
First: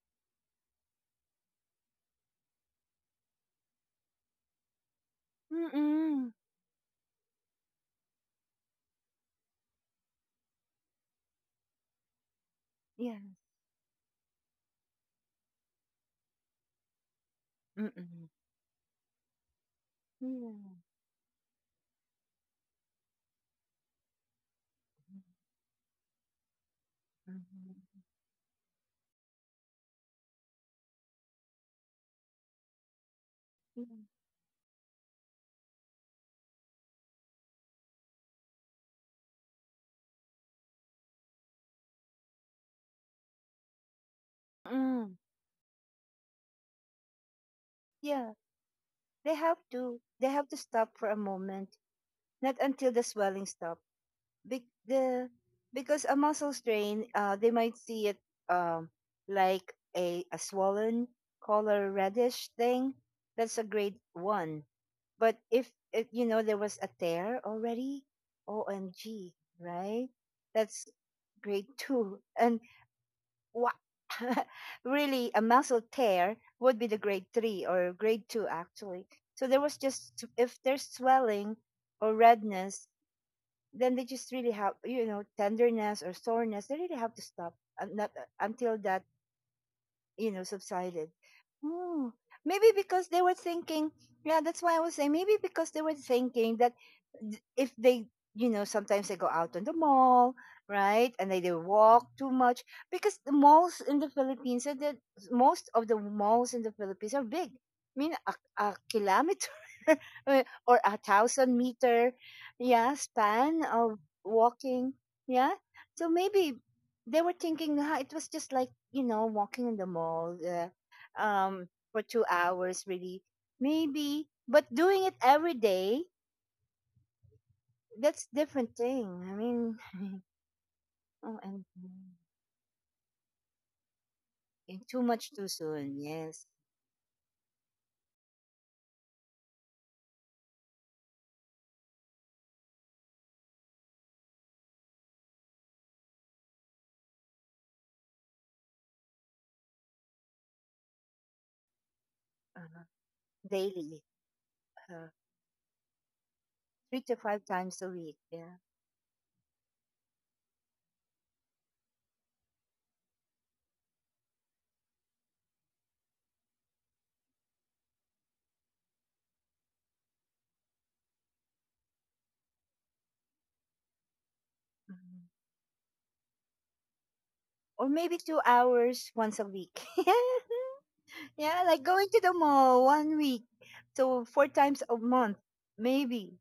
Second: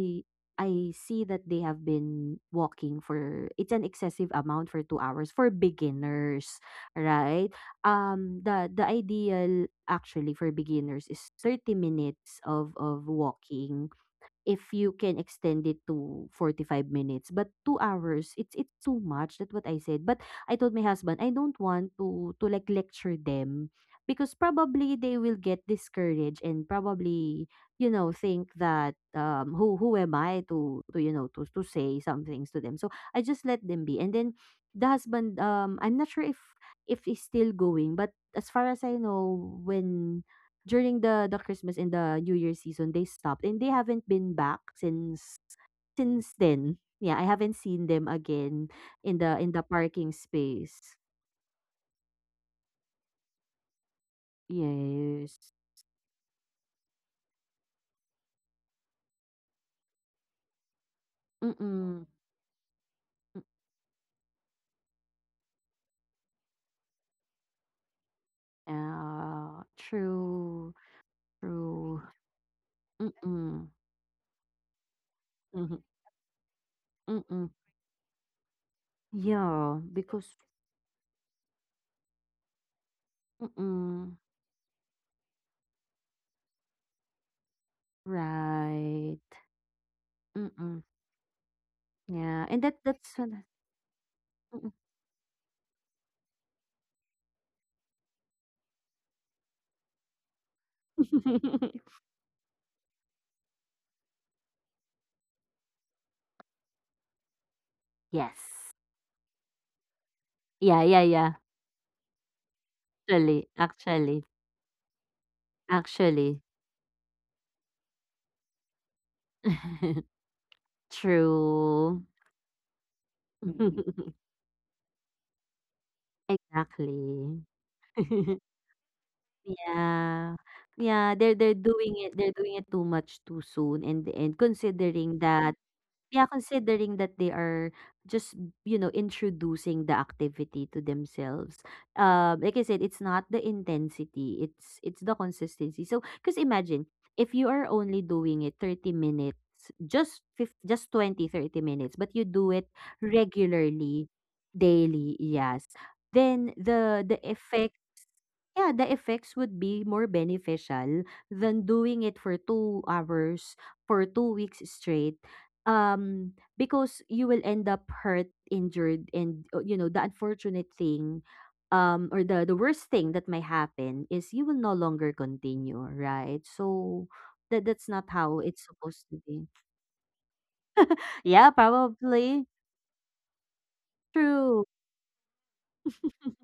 Speaker 2: I see that they have been walking for, it's an excessive amount, for two hours for
Speaker 1: mm, mm.
Speaker 2: beginners, right? Um, the the ideal actually for beginners is thirty minutes of of
Speaker 1: Yeah,
Speaker 2: walking. If you can extend it to forty-five minutes, but two
Speaker 1: mm, mm.
Speaker 2: hours, it's, it's too much. That's what I said, but I told
Speaker 1: Yeah,
Speaker 2: my husband, I don't want to, to like, lecture them, because probably they will get discouraged and probably, you
Speaker 1: mhm.
Speaker 2: know, think that, um, who who am I to, to you know, to to say some things to them. So I just let them
Speaker 1: Yeah,
Speaker 2: be. And then the husband, um, I'm not sure if, if he's still going, but as far as I know, when during the, the Christmas and the New Year season, they stopped, and they haven't been back
Speaker 1: mm,
Speaker 2: since, since then. Yeah, I haven't seen them
Speaker 1: yeah.
Speaker 2: again in the,
Speaker 1: They
Speaker 2: in
Speaker 1: have
Speaker 2: the
Speaker 1: to,
Speaker 2: parking
Speaker 1: they have to
Speaker 2: space.
Speaker 1: stop for a moment, not until the swelling stops. Be- the,
Speaker 2: Yes.
Speaker 1: because a muscle strain, uh, they might see it um like a, a swollen
Speaker 2: Mm-mm.
Speaker 1: color
Speaker 2: Mm-.
Speaker 1: reddish thing. That's a grade one. But if, if you know there was a tear already, O M G,
Speaker 2: Yeah,
Speaker 1: right?
Speaker 2: true.
Speaker 1: That's grade
Speaker 2: True.
Speaker 1: two. And
Speaker 2: Mm-mm.
Speaker 1: what? Really, a
Speaker 2: Mm-hmm.
Speaker 1: muscle tear would be the grade
Speaker 2: Mm-mm.
Speaker 1: three or grade two actually. So there
Speaker 2: Yeah,
Speaker 1: was
Speaker 2: because
Speaker 1: just, if there's swelling or redness, then they
Speaker 2: mm-mm.
Speaker 1: just really have, you know, tenderness or soreness, they really have to stop and not uh, until that,
Speaker 2: Right.
Speaker 1: you know,
Speaker 2: Mm-mm.
Speaker 1: subsided. Hmm.
Speaker 2: Yeah, and
Speaker 1: Maybe
Speaker 2: that
Speaker 1: because
Speaker 2: that's.
Speaker 1: they were thinking, yeah, that's why I was saying, maybe because they were thinking that th- if they, you know, sometimes they go out on the mall, right? And they, they walk too much because the malls in the Philippines, are the, most of the malls in the Philippines are big. I mean, a,
Speaker 2: Yes.
Speaker 1: a kilometer uh, or
Speaker 2: Yeah,
Speaker 1: a
Speaker 2: yeah, yeah.
Speaker 1: thousand meter, yeah,
Speaker 2: Actually,
Speaker 1: span of
Speaker 2: actually.
Speaker 1: walking, yeah. So
Speaker 2: Actually.
Speaker 1: maybe they were thinking, ah, it was just like, you know, walking in the mall uh, um,
Speaker 2: True.
Speaker 1: for two hours really, maybe. But doing it every day,
Speaker 2: Exactly.
Speaker 1: that's different thing. I mean,
Speaker 2: Yeah. Yeah, they're
Speaker 1: oh,
Speaker 2: they're
Speaker 1: and
Speaker 2: doing it, they're doing it too much, too soon, in the end,
Speaker 1: and too
Speaker 2: considering
Speaker 1: much too
Speaker 2: that.
Speaker 1: soon.
Speaker 2: Yeah,
Speaker 1: Yes,
Speaker 2: considering that they are just, you know, introducing the activity to themselves. Um, like I said, it's not the intensity, it's, it's the consistency. So, because imagine if you are only doing it thirty minutes, just fif- just twenty, thirty minutes, but you do it
Speaker 1: uh, daily,
Speaker 2: regularly,
Speaker 1: uh,
Speaker 2: daily, yes. Then
Speaker 1: three
Speaker 2: the,
Speaker 1: to
Speaker 2: the
Speaker 1: five
Speaker 2: effect.
Speaker 1: times a week. Yeah.
Speaker 2: Yeah, the effects would be more beneficial than doing it for two hours, for two weeks straight, um, because you will end up hurt, injured, and, uh, you know, the unfortunate thing, um, or the, the worst thing that might happen is you will no longer
Speaker 1: Mhm.
Speaker 2: continue, right? So, that, that's
Speaker 1: Or
Speaker 2: not
Speaker 1: maybe
Speaker 2: how
Speaker 1: two
Speaker 2: it's supposed
Speaker 1: hours
Speaker 2: to
Speaker 1: once a
Speaker 2: be.
Speaker 1: week.
Speaker 2: Yeah,
Speaker 1: Yeah, like going to the
Speaker 2: probably.
Speaker 1: mall one week, so four
Speaker 2: True.
Speaker 1: times a month, maybe,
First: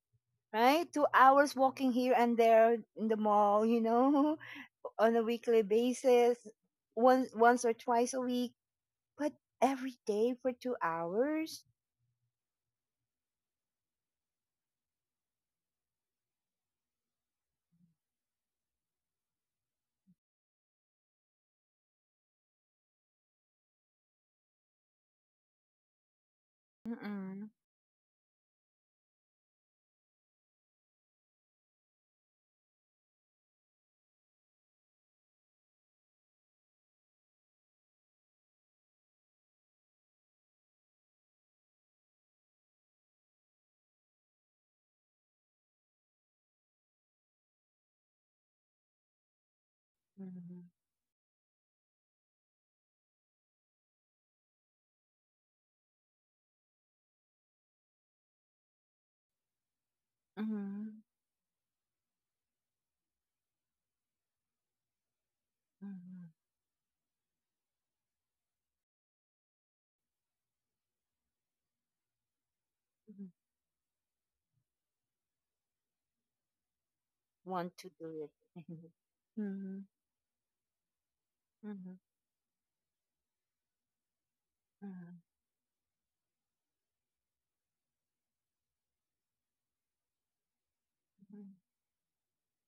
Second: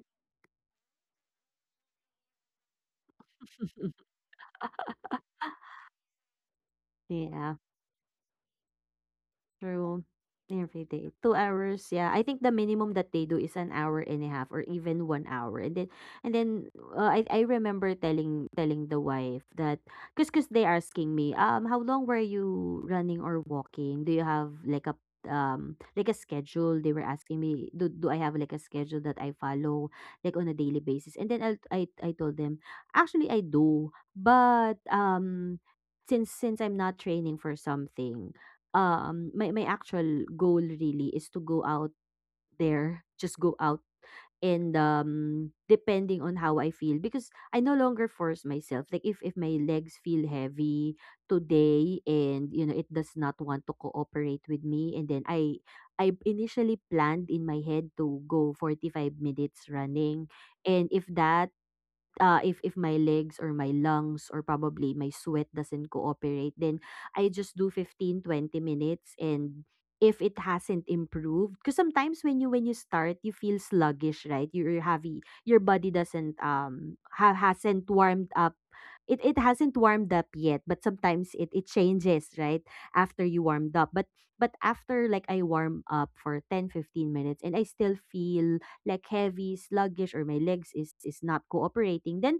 Speaker 1: right? Two hours walking here and there in the mall, you know, on a weekly basis, once,
Speaker 2: Yeah.
Speaker 1: once or twice a week, but every
Speaker 2: True.
Speaker 1: day for two
Speaker 2: Every day. Two
Speaker 1: hours.
Speaker 2: hours, yeah. I think the minimum that they do is an hour and a half, or even one hour. And then, and then uh, I I remember telling telling the wife that, because cause they asking me, um, how long were you running or walking? Do you have like a, um like a schedule? They were
Speaker 1: Mm-mm.
Speaker 2: asking me, do, do I have like a schedule that I follow, like, on a daily basis? And then I I I told them, actually I do, but um since since I'm not training for something, um, my my actual goal really is to go out there, just go out and um depending on how I feel, because I no longer force myself. Like if if my legs feel
Speaker 1: Mm-hmm.
Speaker 2: heavy today and you know it does not want to cooperate with me, and then I I initially planned in my head to go forty five minutes running,
Speaker 1: Mm-hmm.
Speaker 2: and if that, uh, if if my legs or my lungs or probably my sweat doesn't
Speaker 1: Mm-hmm.
Speaker 2: cooperate, then I just do fifteen twenty minutes. And if it hasn't improved, because sometimes when you when you
Speaker 1: Mm-hmm.
Speaker 2: start you feel sluggish, right? You're heavy, your body doesn't um ha-
Speaker 1: Want to do
Speaker 2: hasn't warmed
Speaker 1: it.
Speaker 2: up, it it
Speaker 1: Mm-hmm.
Speaker 2: hasn't warmed up yet, but sometimes it it
Speaker 1: Mm-hmm.
Speaker 2: changes, right, after you warmed up. but but
Speaker 1: Mm-hmm.
Speaker 2: after, like, I warm up for ten fifteen minutes and I still feel like heavy, sluggish, or my legs is is not cooperating, then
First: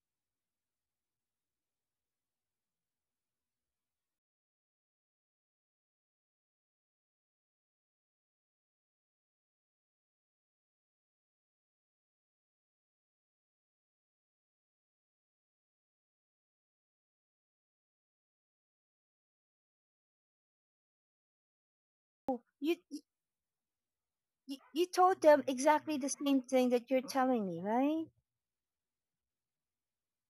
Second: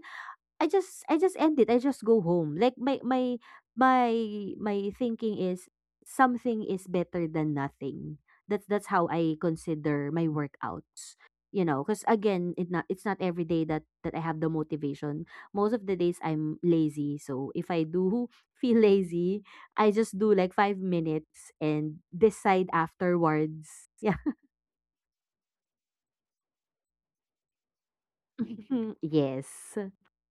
Speaker 2: I just I just end it. I just go home. Like my my my my thinking is, something is better than nothing. That's that's how I consider my workouts. You know, because again, it not it's not every day that that I have the motivation. Most of the days I'm lazy. So if I do feel lazy, I just do like five minutes and
Speaker 1: Oh,
Speaker 2: decide
Speaker 1: you,
Speaker 2: afterwards. Yeah.
Speaker 1: you you told them exactly the same thing that you're telling me, right?
Speaker 2: Yes.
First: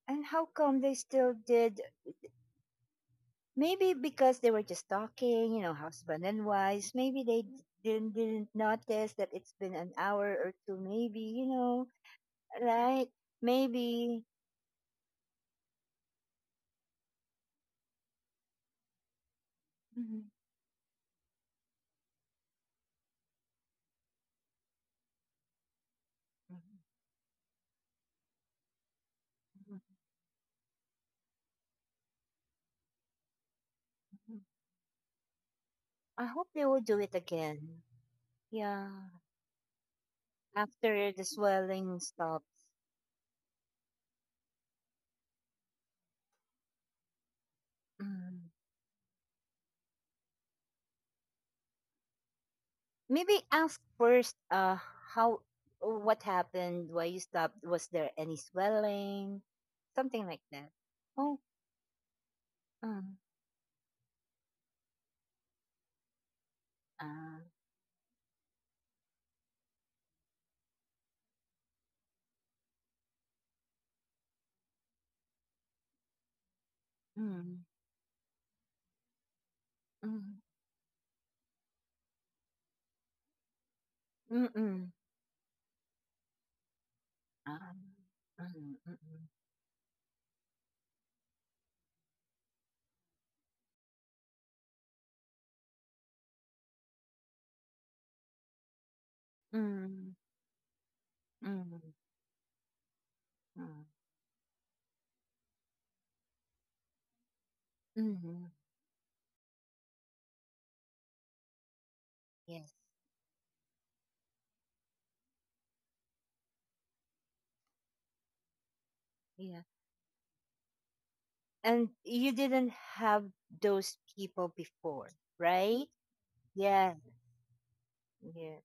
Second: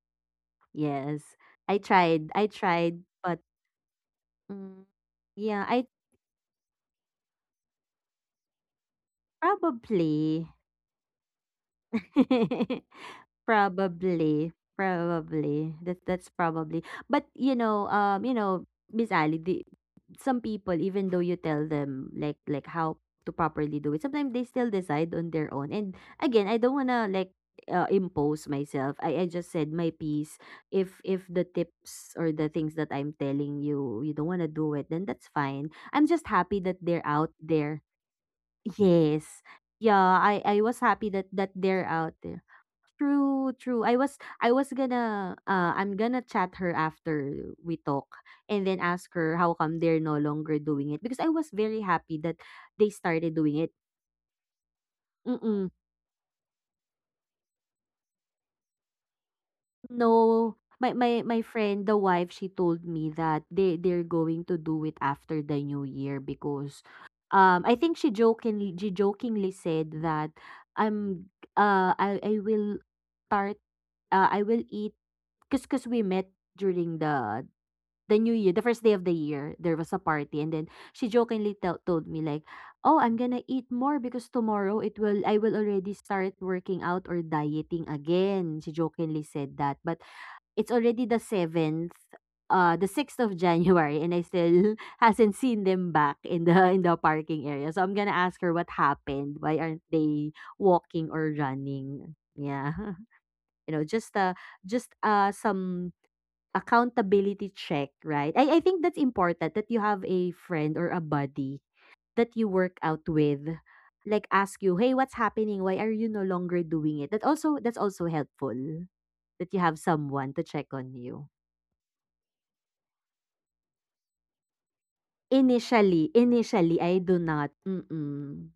Speaker 1: And how come they
Speaker 2: Yes.
Speaker 1: still
Speaker 2: I
Speaker 1: did?
Speaker 2: tried. I tried, but
Speaker 1: Maybe because they were
Speaker 2: mm,
Speaker 1: just talking, you
Speaker 2: yeah,
Speaker 1: know,
Speaker 2: I
Speaker 1: husband and wife. Maybe they didn't didn't notice that it's been an hour
Speaker 2: probably.
Speaker 1: or two, maybe, you know. Right? Maybe.
Speaker 2: probably probably that that's probably. But you know, um, you know, Miss Ali, do,
Speaker 1: Mhm.
Speaker 2: some people, even though you tell them, like, like how to properly do it, sometimes they still decide on their own. And again, I don't wanna like, uh, impose myself. I I just said my piece. If if the tips or the things that I'm telling you, you don't wanna do it, then that's fine. I'm
Speaker 1: I
Speaker 2: just
Speaker 1: hope
Speaker 2: happy
Speaker 1: they
Speaker 2: that
Speaker 1: will do
Speaker 2: they're
Speaker 1: it
Speaker 2: out
Speaker 1: again.
Speaker 2: there.
Speaker 1: Yeah,
Speaker 2: Yes. Yeah, I I was happy
Speaker 1: after the
Speaker 2: that that they're
Speaker 1: swelling
Speaker 2: out there.
Speaker 1: stops.
Speaker 2: True, true. I was I was gonna uh I'm gonna chat her after we talk,
Speaker 1: Mm.
Speaker 2: and then ask her how come they're no longer doing it, because I was very happy that they started
Speaker 1: Maybe
Speaker 2: doing it.
Speaker 1: ask first uh how,
Speaker 2: Mm-mm.
Speaker 1: what happened, why you stopped, was there any swelling, something like
Speaker 2: No,
Speaker 1: that.
Speaker 2: my my
Speaker 1: Oh,
Speaker 2: my friend, the wife, she told me
Speaker 1: um,
Speaker 2: that they they're going to do it after the new year. Because
Speaker 1: uh,
Speaker 2: um I think she jokingly she jokingly said that I'm, uh I I will start, uh I will eat, cause cause we met during the
Speaker 1: mm,
Speaker 2: the new year, the first day of the year. There was a
Speaker 1: mm,
Speaker 2: party, and then she jokingly tell told me like, "Oh, I'm gonna eat more because
Speaker 1: mm,
Speaker 2: tomorrow
Speaker 1: mm,
Speaker 2: it will I will already start working out or
Speaker 1: um,
Speaker 2: dieting again." She jokingly
Speaker 1: mm,
Speaker 2: said that. But it's already the seventh, uh, the sixth of January and I still hasn't seen them back in the in the parking area. So I'm gonna ask her what happened. Why aren't
Speaker 1: mm,
Speaker 2: they walking or
Speaker 1: mm, mm,
Speaker 2: running? Yeah. You
Speaker 1: mm,
Speaker 2: know, just uh just uh some accountability check,
Speaker 1: mm,
Speaker 2: right?
Speaker 1: mm,
Speaker 2: I, I think that's important, that you have a friend or a buddy that you
Speaker 1: yes,
Speaker 2: work out with. Like ask you, hey, what's happening? Why are you no longer doing it? That also, that's also helpful, that
Speaker 1: yeah.
Speaker 2: you have someone to check on you.
Speaker 1: And you didn't have those people before, right?
Speaker 2: Initially initially
Speaker 1: Yeah,
Speaker 2: I do not, mm.
Speaker 1: yeah.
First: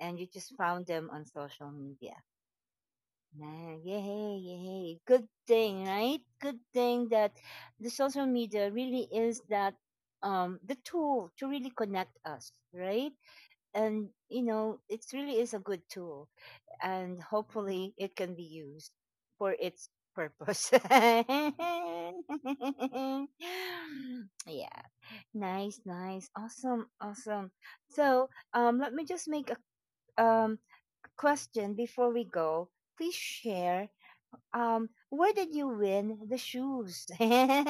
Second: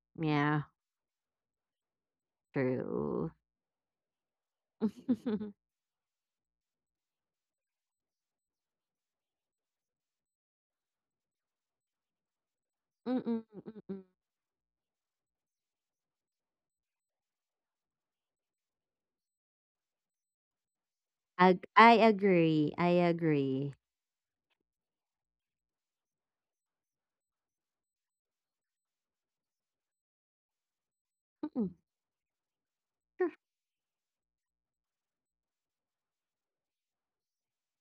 Speaker 1: And you just
Speaker 2: Yeah,
Speaker 1: found them on social media.
Speaker 2: true.
Speaker 1: Man, yay, yay. Good thing, right? Good thing that the social media really is that um the tool to really connect us,
Speaker 2: Mm,
Speaker 1: right?
Speaker 2: mm, mm.
Speaker 1: And you know, it really is a good tool and hopefully it can be used for its purpose.
Speaker 2: Ag I agree, I agree.
Speaker 1: Yeah. Nice, nice. Awesome, awesome. So, um, let me just make a um
Speaker 2: Mm, true.
Speaker 1: question before we go. Please share. Um, where did you win the shoes?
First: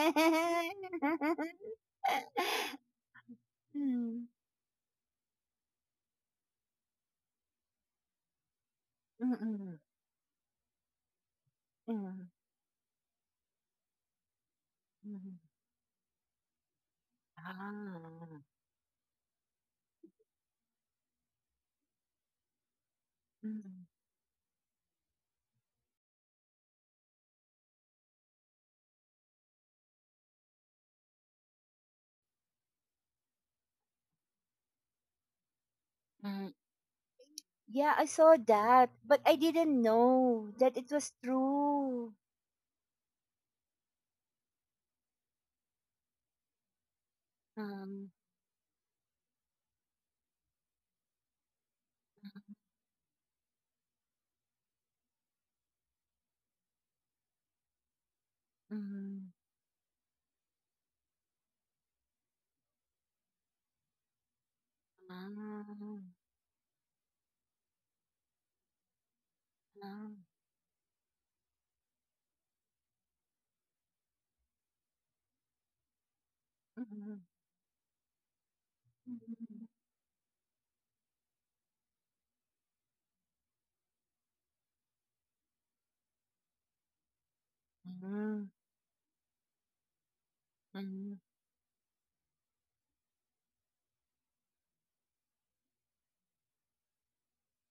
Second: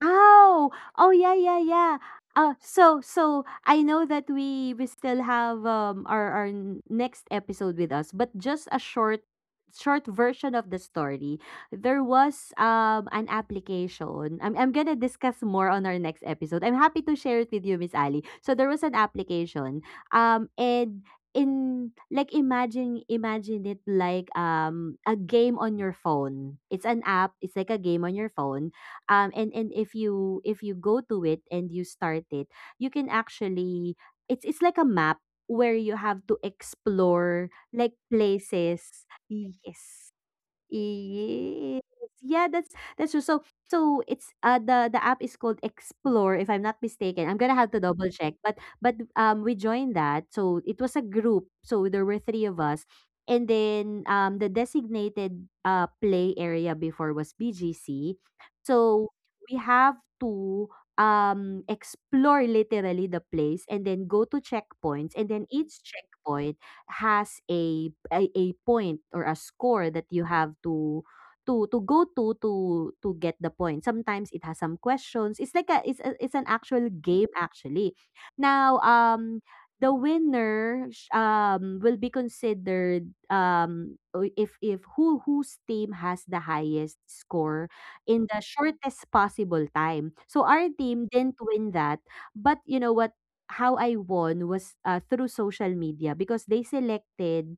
Speaker 2: Oh, oh yeah, yeah, yeah. Uh, so so I know
Speaker 1: Mm,
Speaker 2: that we we still have um our our n- next episode with us, but just a short
Speaker 1: mm-mm,
Speaker 2: short version of the story. There
Speaker 1: mm,
Speaker 2: was um an application. I'm I'm gonna
Speaker 1: mm.
Speaker 2: discuss more on our next episode. I'm happy to share it with
Speaker 1: Ah,
Speaker 2: you, Miss Ali. So there was an application. Um and in, like, imagine imagine
Speaker 1: mm,
Speaker 2: it like um a game on your phone. It's an app. It's like a game on your phone, um and and if you, if you go to it and you start it, you can actually, it's it's like a map where you have
Speaker 1: mm.
Speaker 2: to explore
Speaker 1: Yeah, I
Speaker 2: like
Speaker 1: saw that, but
Speaker 2: places,
Speaker 1: I didn't
Speaker 2: yes.
Speaker 1: know that it was
Speaker 2: Yes.
Speaker 1: true.
Speaker 2: Yeah, that's that's true. So so it's uh the the app is called Explore, if I'm not mistaken. I'm gonna have to
Speaker 1: Um,
Speaker 2: double check. But but um we joined that. So it was a group. So there were three of us. And then um the designated uh play area before was B G C. So
Speaker 1: mm,
Speaker 2: we have to um explore literally the place, and then go to checkpoints, and then each
Speaker 1: ah,
Speaker 2: checkpoint has a a, a point or a score
Speaker 1: ah,
Speaker 2: that you have to, to to go to to to get the point. Sometimes it has some questions. It's like a, it's a, it's an actual
Speaker 1: mm,
Speaker 2: game actually. Now um
Speaker 1: mm.
Speaker 2: the winner sh- um will be considered, um o- if if who, whose team has the highest score in
Speaker 1: Mhm,
Speaker 2: the shortest possible time. So our
Speaker 1: mhm,
Speaker 2: team didn't win that, but you know what? How I won was, uh, through social media, because they selected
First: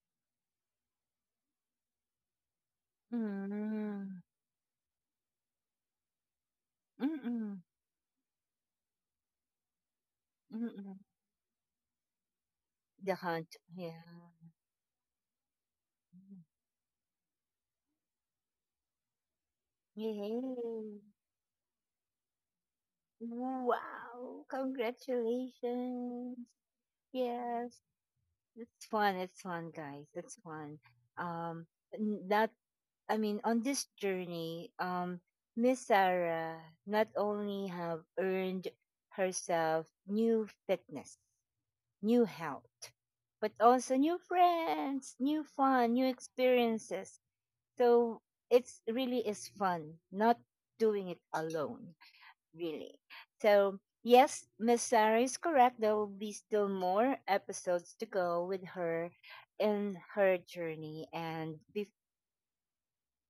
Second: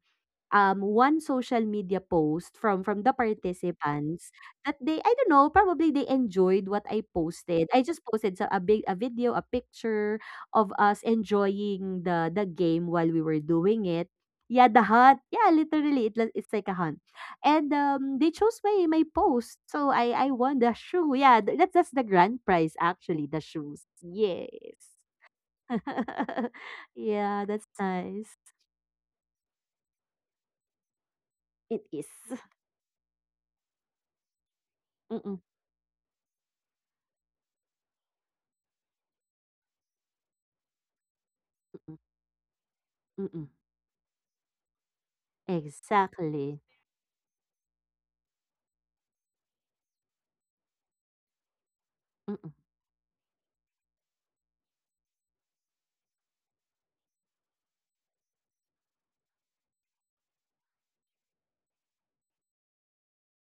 Speaker 2: um one social media post from from the
Speaker 1: mhm,
Speaker 2: participants that they, I don't know, probably they enjoyed what I
Speaker 1: mm,
Speaker 2: posted. I just posted so a big, a video, a picture of
Speaker 1: mm.
Speaker 2: us enjoying the the game while
Speaker 1: The
Speaker 2: we were
Speaker 1: Hunt,
Speaker 2: doing
Speaker 1: yeah.
Speaker 2: it. Yeah, the hunt. Yeah, literally it, li- it's like a hunt. And um they chose my my post. So I I
Speaker 1: Yay!
Speaker 2: won the shoe. Yeah, th- that's that's the grand prize actually, the shoes.
Speaker 1: Wow!
Speaker 2: Yes.
Speaker 1: Congratulations!
Speaker 2: Yeah, that's
Speaker 1: Yes,
Speaker 2: nice.
Speaker 1: it's fun. It's fun, guys. It's fun. Um,
Speaker 2: It is.
Speaker 1: n- not. I mean, on this journey, um,
Speaker 2: Mm-mm,
Speaker 1: Miss Sarah not only have earned herself new fitness,
Speaker 2: mm-mm,
Speaker 1: new health,
Speaker 2: mm-mm.
Speaker 1: but also new friends, new fun, new
Speaker 2: Exactly.
Speaker 1: experiences. So it's really is fun, not doing it alone,
Speaker 2: Mm-mm.
Speaker 1: really. So yes, Miss Sarah is correct. There will be still more episodes to go with her in her journey and be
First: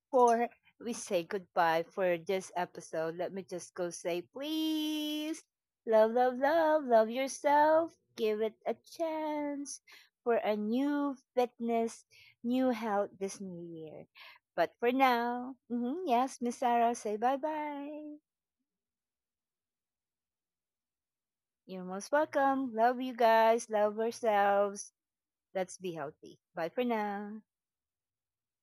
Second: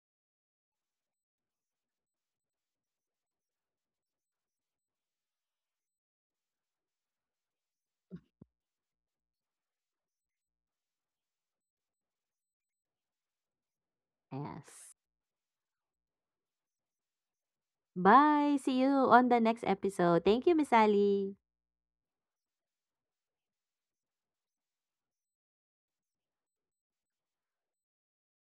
Speaker 1: before we say goodbye for this episode, let me just go say, please, love, love, love, love yourself. Give it a chance for a new fitness, new health this new year. But for
Speaker 2: Yes.
Speaker 1: now, mhm, yes, Miss Sarah, say bye bye.
Speaker 2: Bye. See you on the next episode. Thank you, Miss Ali.
Speaker 1: You're most welcome. Love you guys. Love ourselves. Let's be healthy. Bye for now.